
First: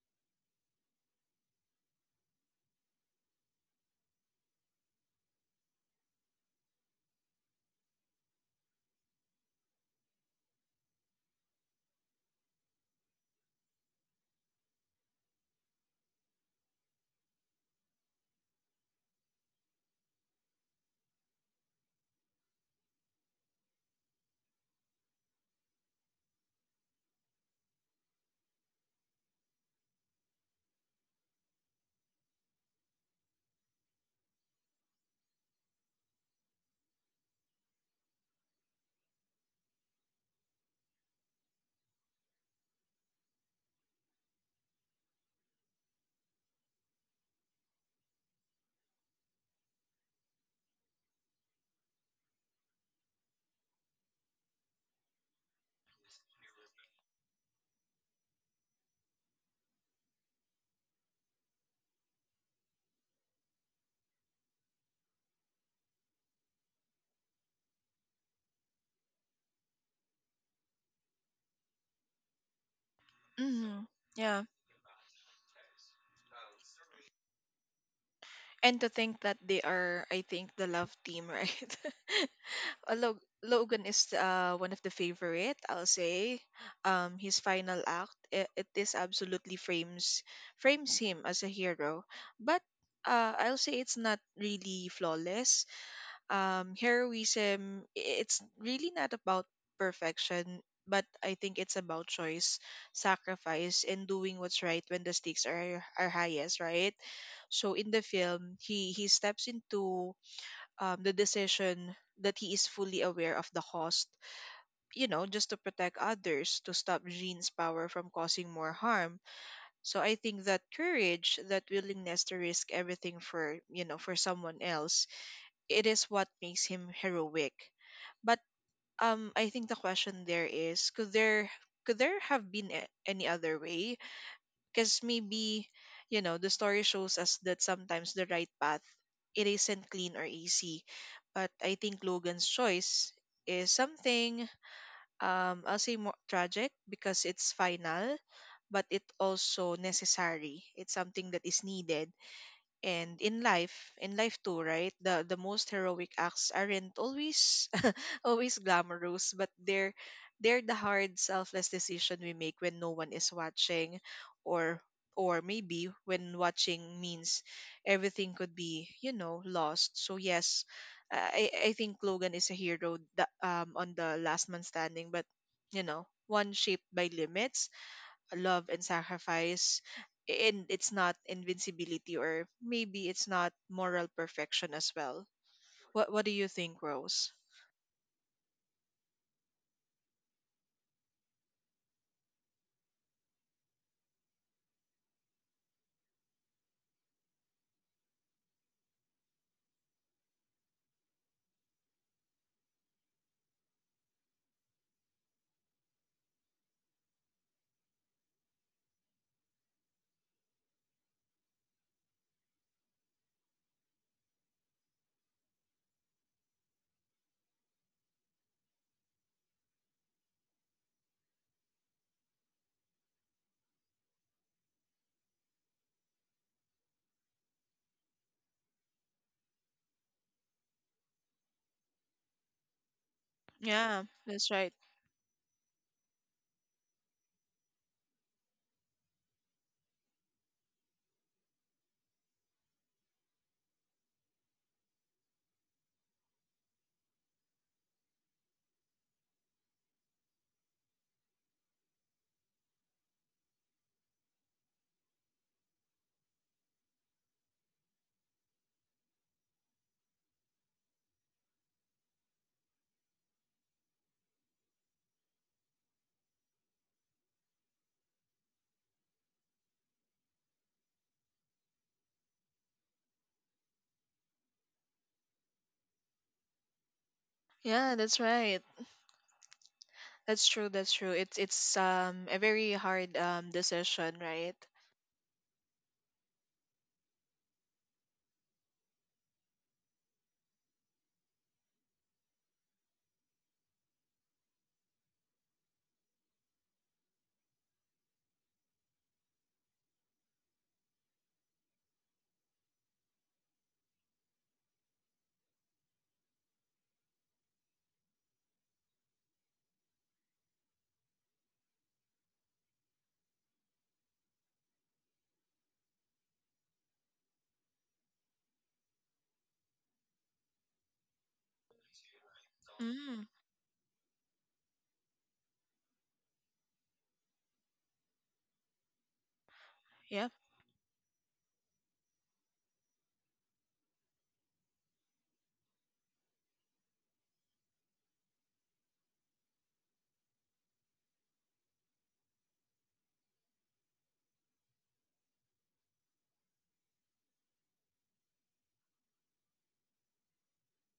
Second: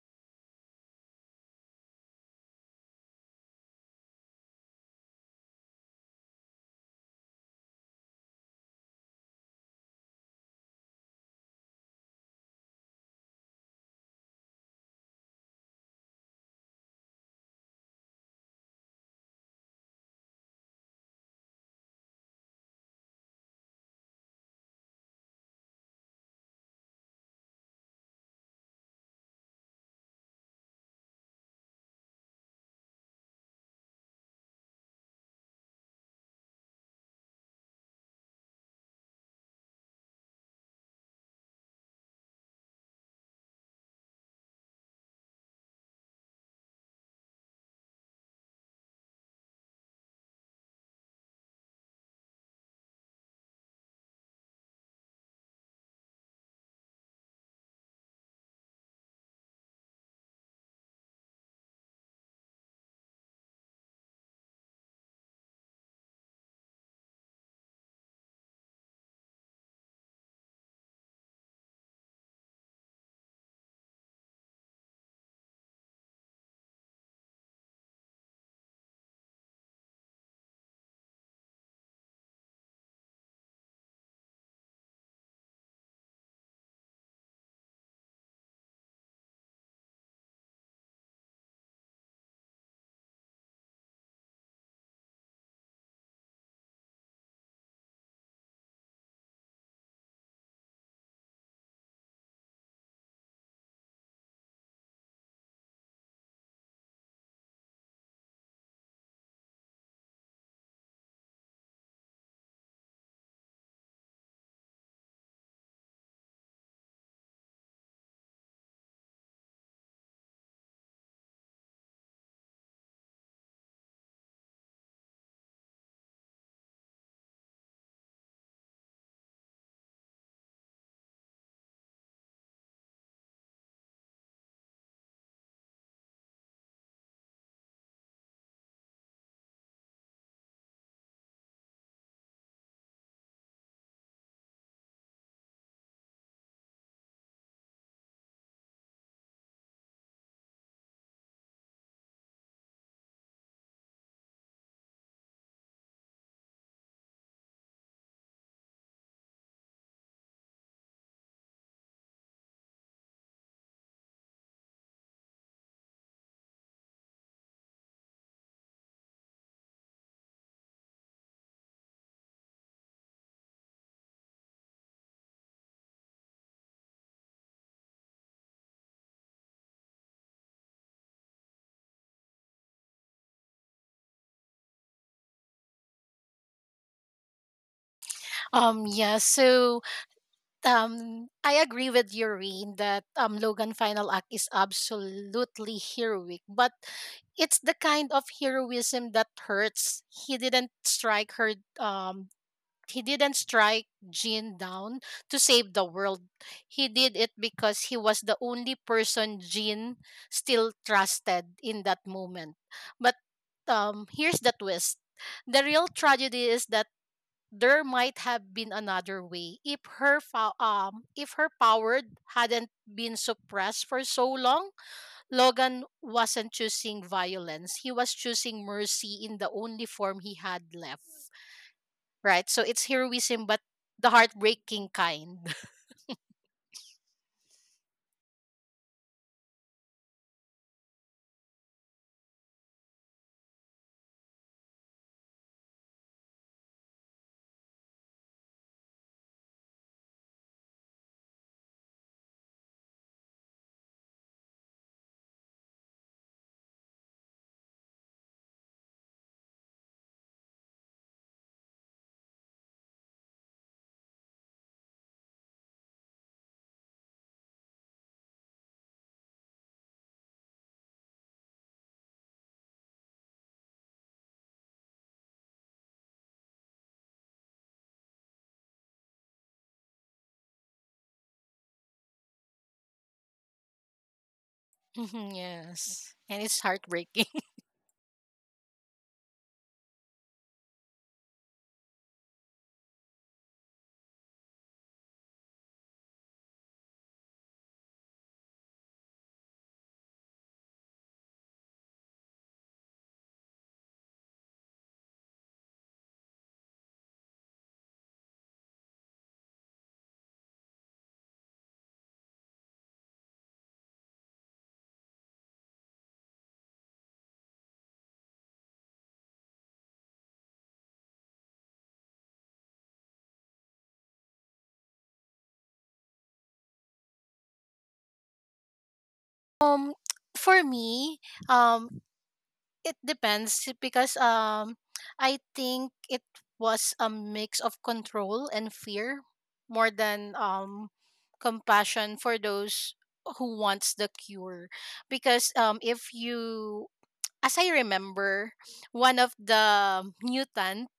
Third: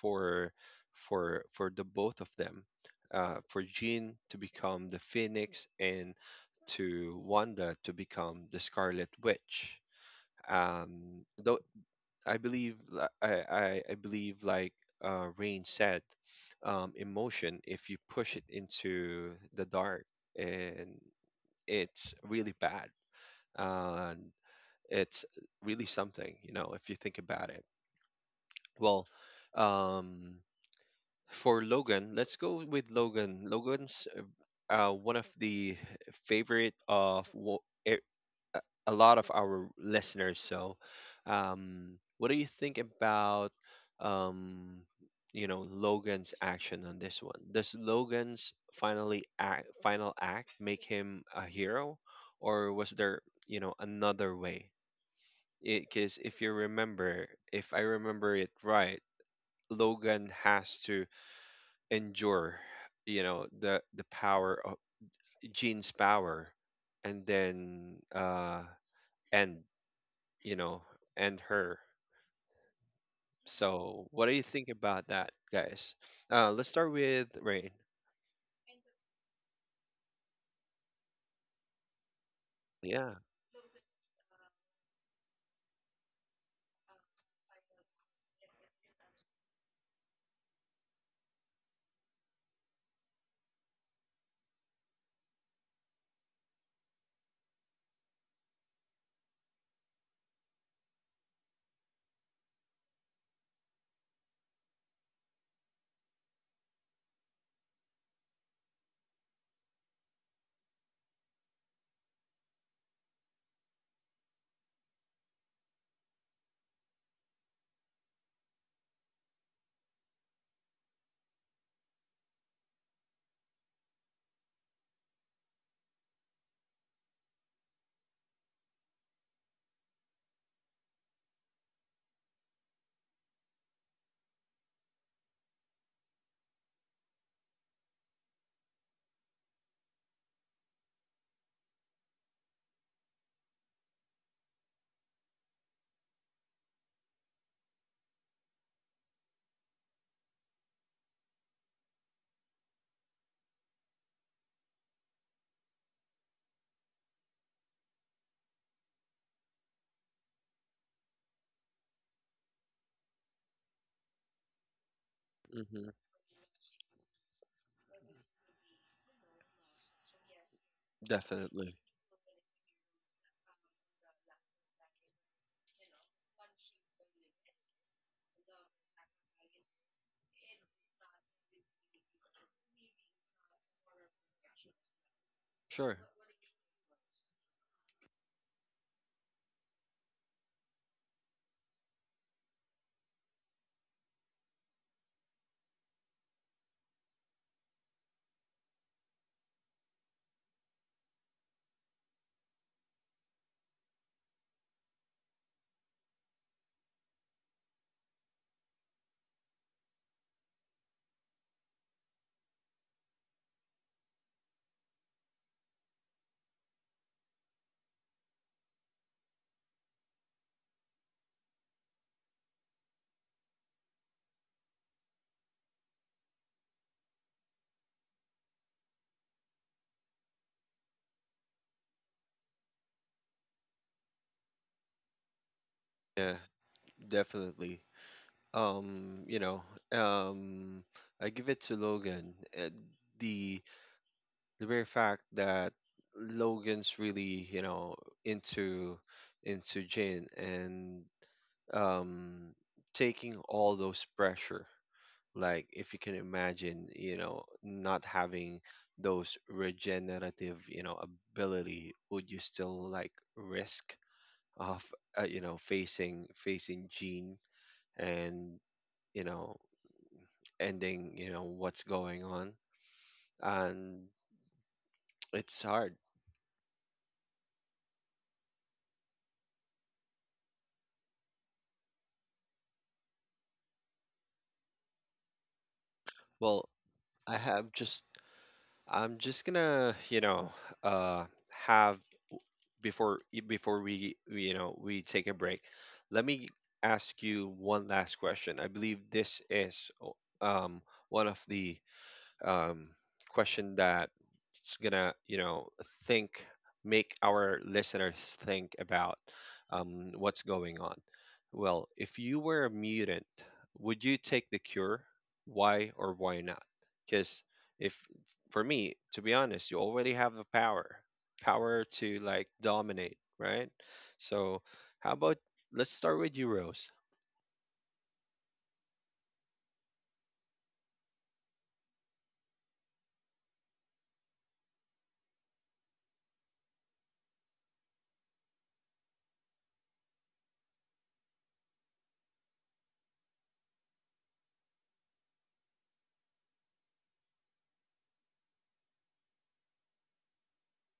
for the both of them, for Jean to become the Phoenix and to Wanda to become the Scarlet Witch. um, th- I believe, I believe, like, Rain said, emotion, if you push it into the dark, and it's really bad. Uh, it's really something, you know, if you think about it. Well, um, for Logan, let's go with Logan. Logan's one of the favorite of a a lot of our listeners. So, what do you think about, um, you know, Logan's action on this one? Does final act make him a hero, or was there, you know, another way? Because if you remember, if I remember it right, Logan has to endure, you know, the power of Jean's power, and then end, you know, and her.
Mhm.
So, what do
Yeah.
you think about that, guys? Let's start with Rain.
And to think that they are, I think, the love team, right?
Yeah,
Logan is one of the favorite, I'll say. His final act, it is absolutely frames him as a hero. But I'll say it's not really flawless. Heroism, it's really not about perfection, but I think it's about choice, sacrifice, and doing what's right when the stakes are highest, right? So in the film, he steps into the decision that he is fully aware of the cost, you know, just to protect others, to stop Jean's power from causing more harm. So I think that courage, that willingness to risk everything for, you know, for someone else, it is what makes him heroic. But I think the question there is, could there have been any other way? Because maybe you know the story shows us that sometimes the right path, it isn't clean or easy. But I think Logan's choice is something, I'll say, more tragic because it's final, but it also necessary. It's something that is needed. And in life, too, right? The most heroic acts aren't always always glamorous, but they're the hard, selfless decision we make when no one is watching, or or maybe
hmm,
when watching means everything could be, you know, lost. So yes, I
definitely.
think Logan is a hero that, on the last man standing, but you know one shaped by limits, love, and sacrifice, and it's not invincibility, or maybe it's not moral perfection as well.
Sure.
What do you think, Rose?
Yeah, so I agree with you, Rain, that Logan Final Act is absolutely heroic, but it's the kind of heroism that hurts. He didn't strike her. Um, he didn't strike Jean down to save the world. He did it because he was the only person Jean still trusted in that moment. But here's the twist: the real tragedy is that there might have been another way. If her power hadn't been suppressed for so long, Logan wasn't choosing violence, he was choosing mercy in the only form he had left, right? So it's heroism, but
Yeah,
the
that's right.
heartbreaking kind.
Yeah, definitely. You know, um, I give it to Logan. The the very fact that Logan's really, you know, into Jane, and um taking all those pressure. Like if you can imagine, you know, not having those regenerative, you know, ability, would you still like risk of, you know, facing Gene and, you know, ending, you know, what's going on? And it's hard.
Yeah, that's right. That's true, it's a very hard decision, right?
Mhm, yes, and it's
Well,
heartbreaking.
I have just I'm just gonna, you know, uh, have before we you know, we take a break, let me ask you one last question. I believe this is one of the, um, question that's gonna, you know, think make our listeners think about, what's going on. Well, if you were a mutant, would you take the cure, why or why not? Because if, for me, to be honest, you already have the power, power to, like, dominate,
Mm,
right? So how about, let's start with you, Rose.
um
yeah.
for me, um it depends, because I think it was a mix of control and fear more than compassion for those who wants the cure. Because if you, as I remember, one of the mutant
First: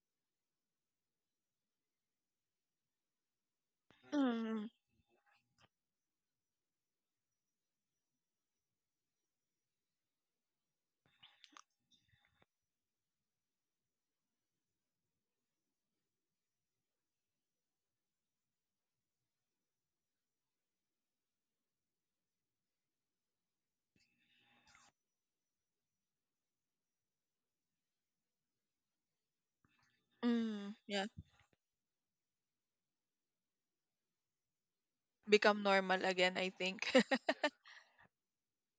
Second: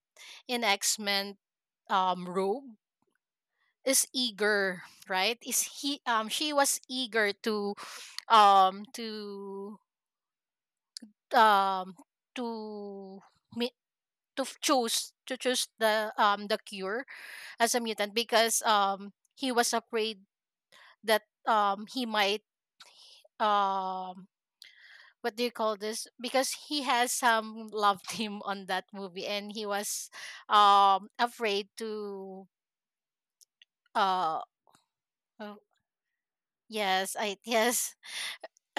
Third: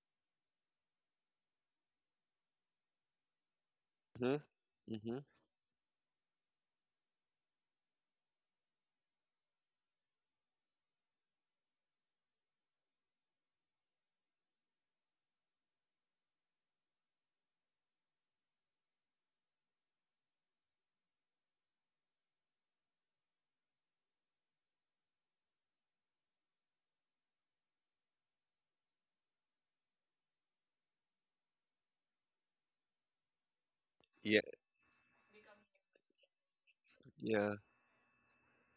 in X-Men, Rogue is
Hmm.
Mm,
eager,
Hmm.
right? Is he she was eager to um to um to choose to choose the cure as a mutant, because he was afraid that he might um what do you call this, because he has some love team on that movie, and he was
mm, yeah.
afraid to uh
Yeah.
uh,
Become normal again, I think.
yes, I,
Yeah.
yes.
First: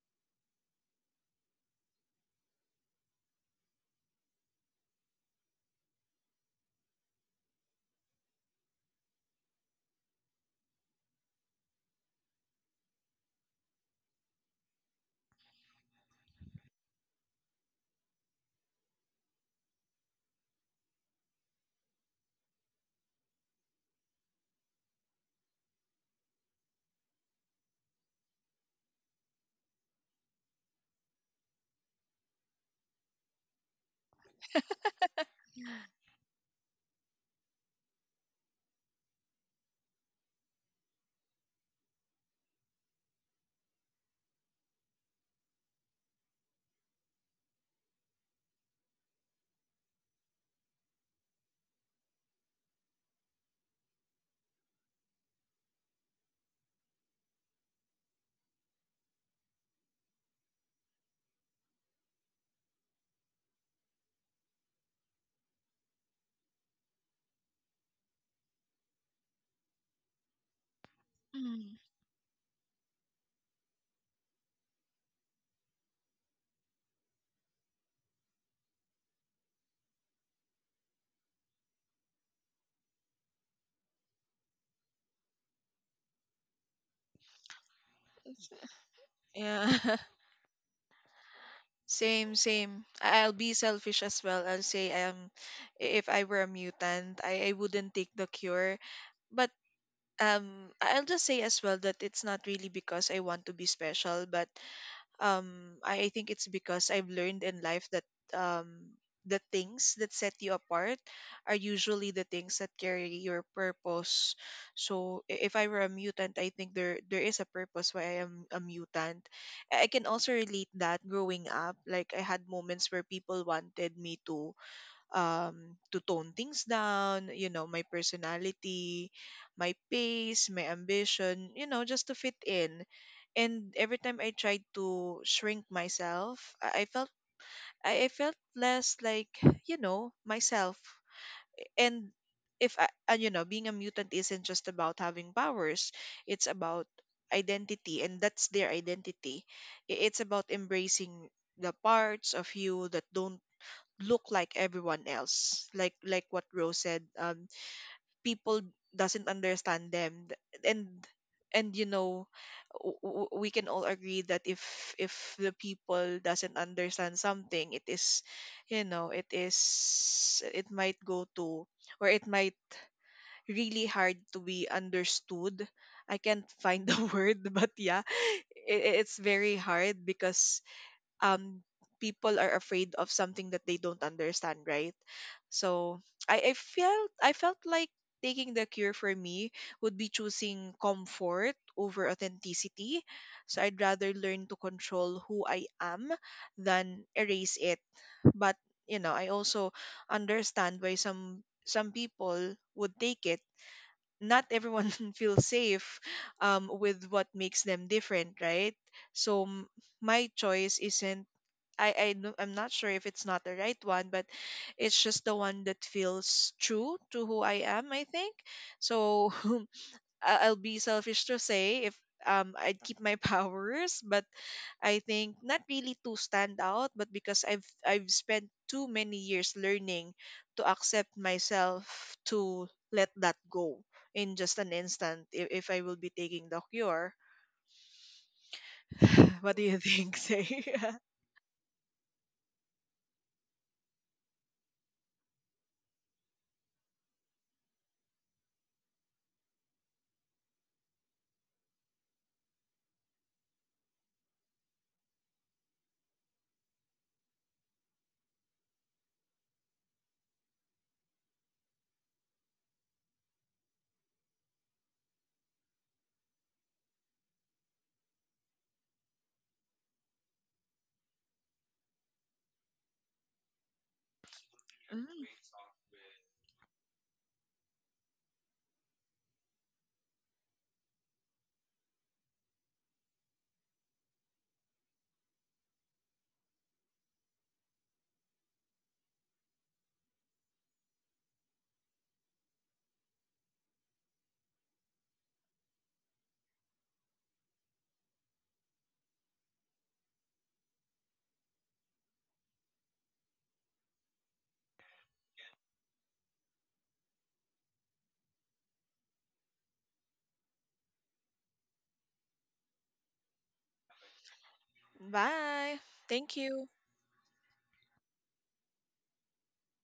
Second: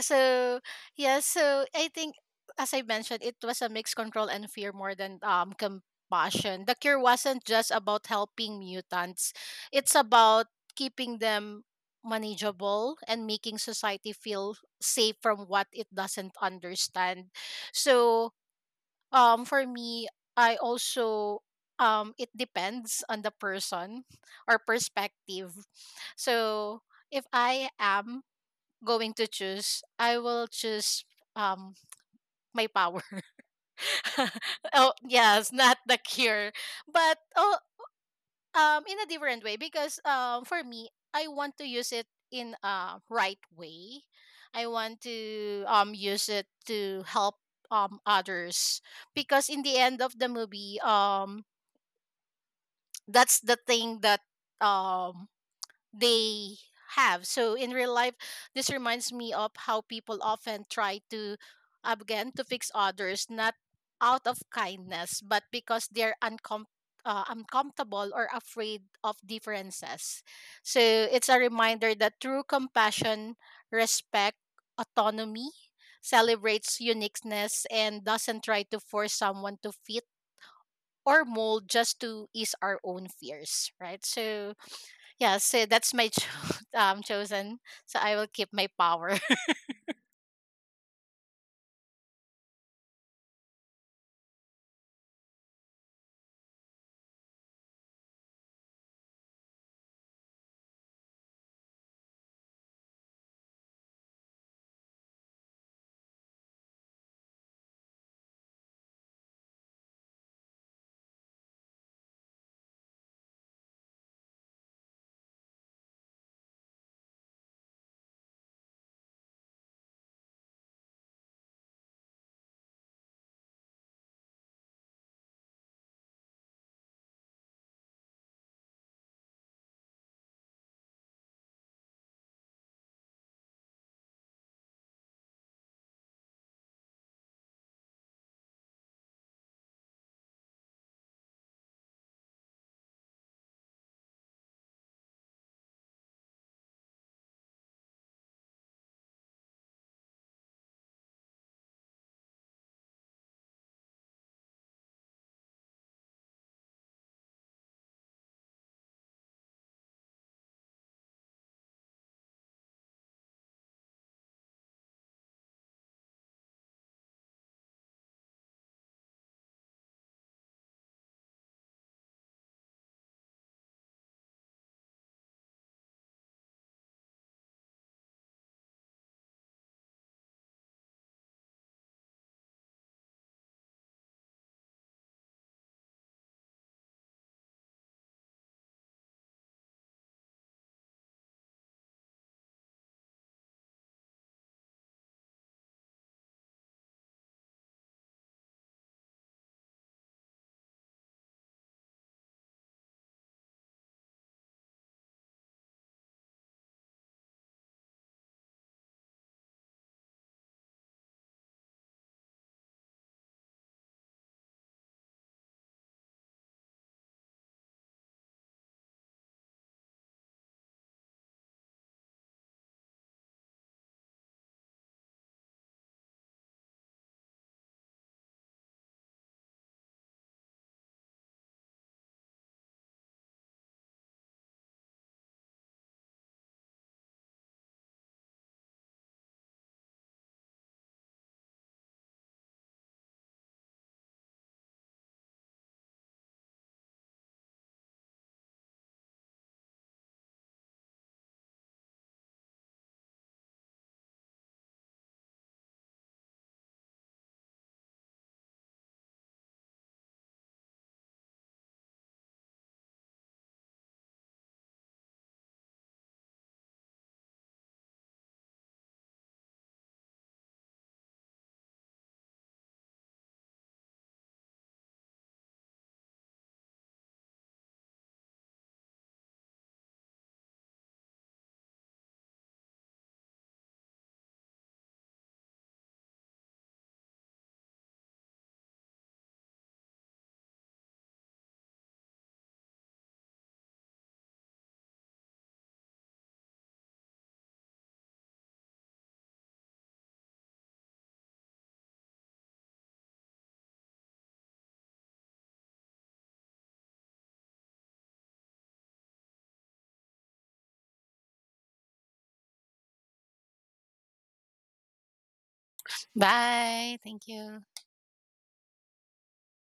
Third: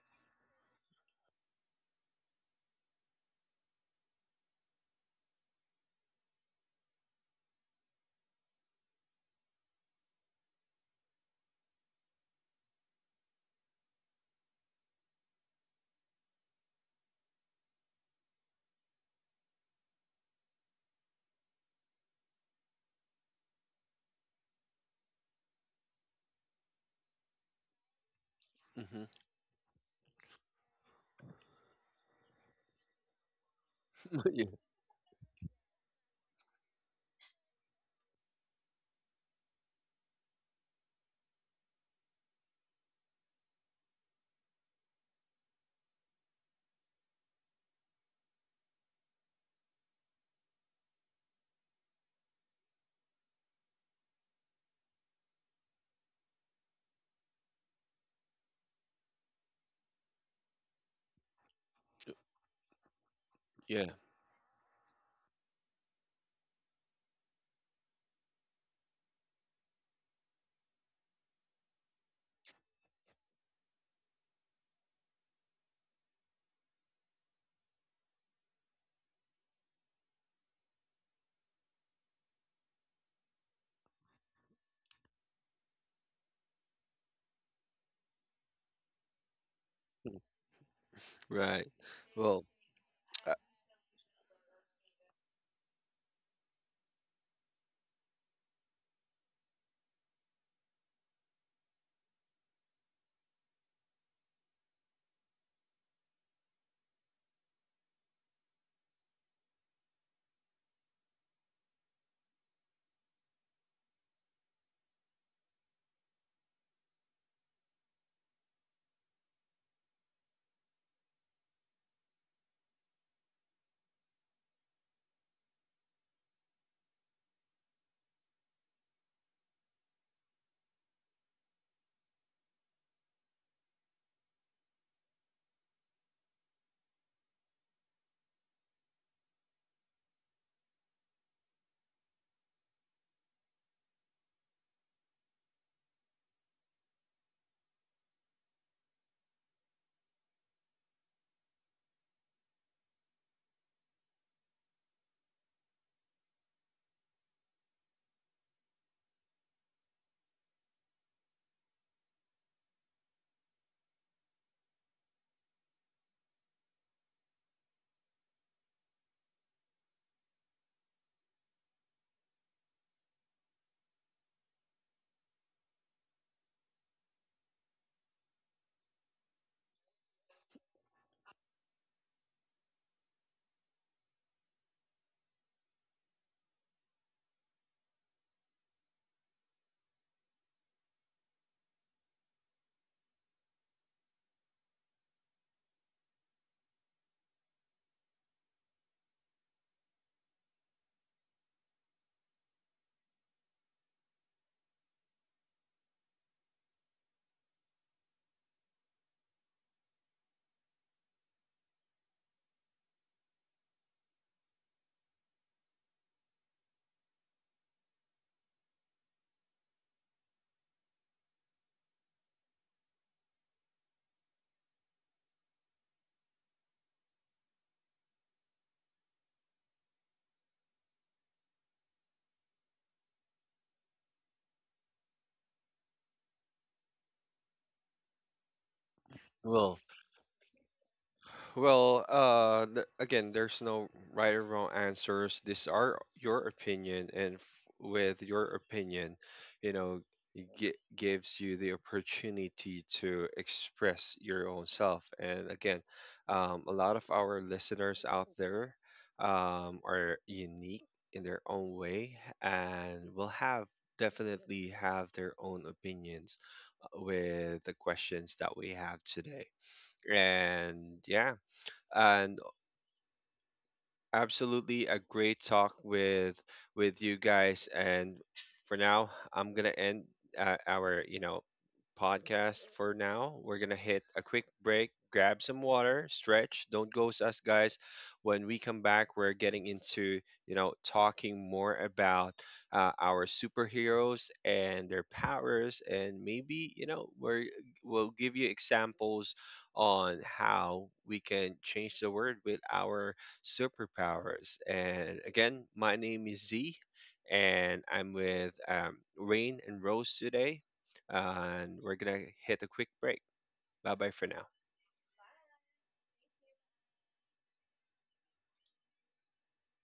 So yeah, so I think, as I mentioned, it was a mixed control and fear more than compassion. The cure wasn't just about helping mutants. It's about keeping them manageable and making society feel safe from what it doesn't understand. So for me, I also it depends on the person or perspective. So if I am
Hmm.
going to choose, I will choose um my power.
yeah.
oh yes, not the cure, but oh in a different way, because for me I want to use it in a right way. I want to use it to help others, because in the end of the movie that's the thing that um they have. So in real life, this reminds me of how people often try to again to fix others, not
Yeah.
out of kindness but because they're uncomfortable or afraid of differences. So it's a
Mm,
reminder that true compassion, respect, autonomy celebrates uniqueness and doesn't try to force someone to fit or mold just to ease our own fears, right? So yeah, so that's my chosen. So I will keep my power.
yeah.
Right.
Same,
Well,
same.
uh,
I'll be selfish as well. I'll say if I were a mutant, I wouldn't take the cure. But I'll just say as well that it's not really because I want to be special, but I think it's because I've learned in life that um the things that set you apart are usually the things that carry your purpose. So if I were a mutant, I think there is a purpose why I am a mutant. I can also relate that growing up, like I had moments where people wanted me to tone things down, you know, my personality, my pace, my ambition, you know, just to fit in. And every time I tried to shrink myself, I felt, I felt less like, you know, myself. And if I, and you know, being a mutant isn't just about having powers, it's about identity, and that's their identity. It's about embracing the parts of you that don't look like everyone else, like what Rose said, people doesn't understand them. And and you know, we can all agree that if the people doesn't understand something, it is, you know, it might go to, or it might really hard to be understood. I can't find the word, but yeah, I it's very hard because um people are afraid of something that they don't understand, right? So I felt, I felt like taking the cure for me would be choosing comfort over authenticity. So I'd rather learn to control who I am than erase it. But you know, I also understand why some people would take it. Not everyone feels safe with what makes them different, right? So my choice isn't, I don't- I'm not sure if it's not the right one, but it's just the one that feels true to who I am. I think so. I'll be selfish to say if I'd keep my powers, but I think not really to stand out, but because I've spent too many years learning to accept myself to let that go in just an instant if I will be taking the cure. What do you
well,
think, Say?
again, there's no right or wrong answers. These are your opinion, and, with your opinion, you know, it gives you the opportunity to express your own self. And again, a lot of our listeners out there, are unique in their own way, and will have, definitely have, their own opinions with the questions that we have today. And yeah, and absolutely a
Mm.
great talk with you guys. And for now, I'm gonna end, our, you know, podcast for now. We're gonna hit a quick break, grab some water, stretch, don't ghost us, guys. When we come back, we're getting into, you know, talking more about, our superheroes and their powers. And maybe, you know, we'll give you examples on how we can change the world with our superpowers. And again, my name is Z, and I'm with, Rain and Rose today. And we're going to hit a quick break. Bye bye for now.
Bye. Thank you.
Bye. Thank you.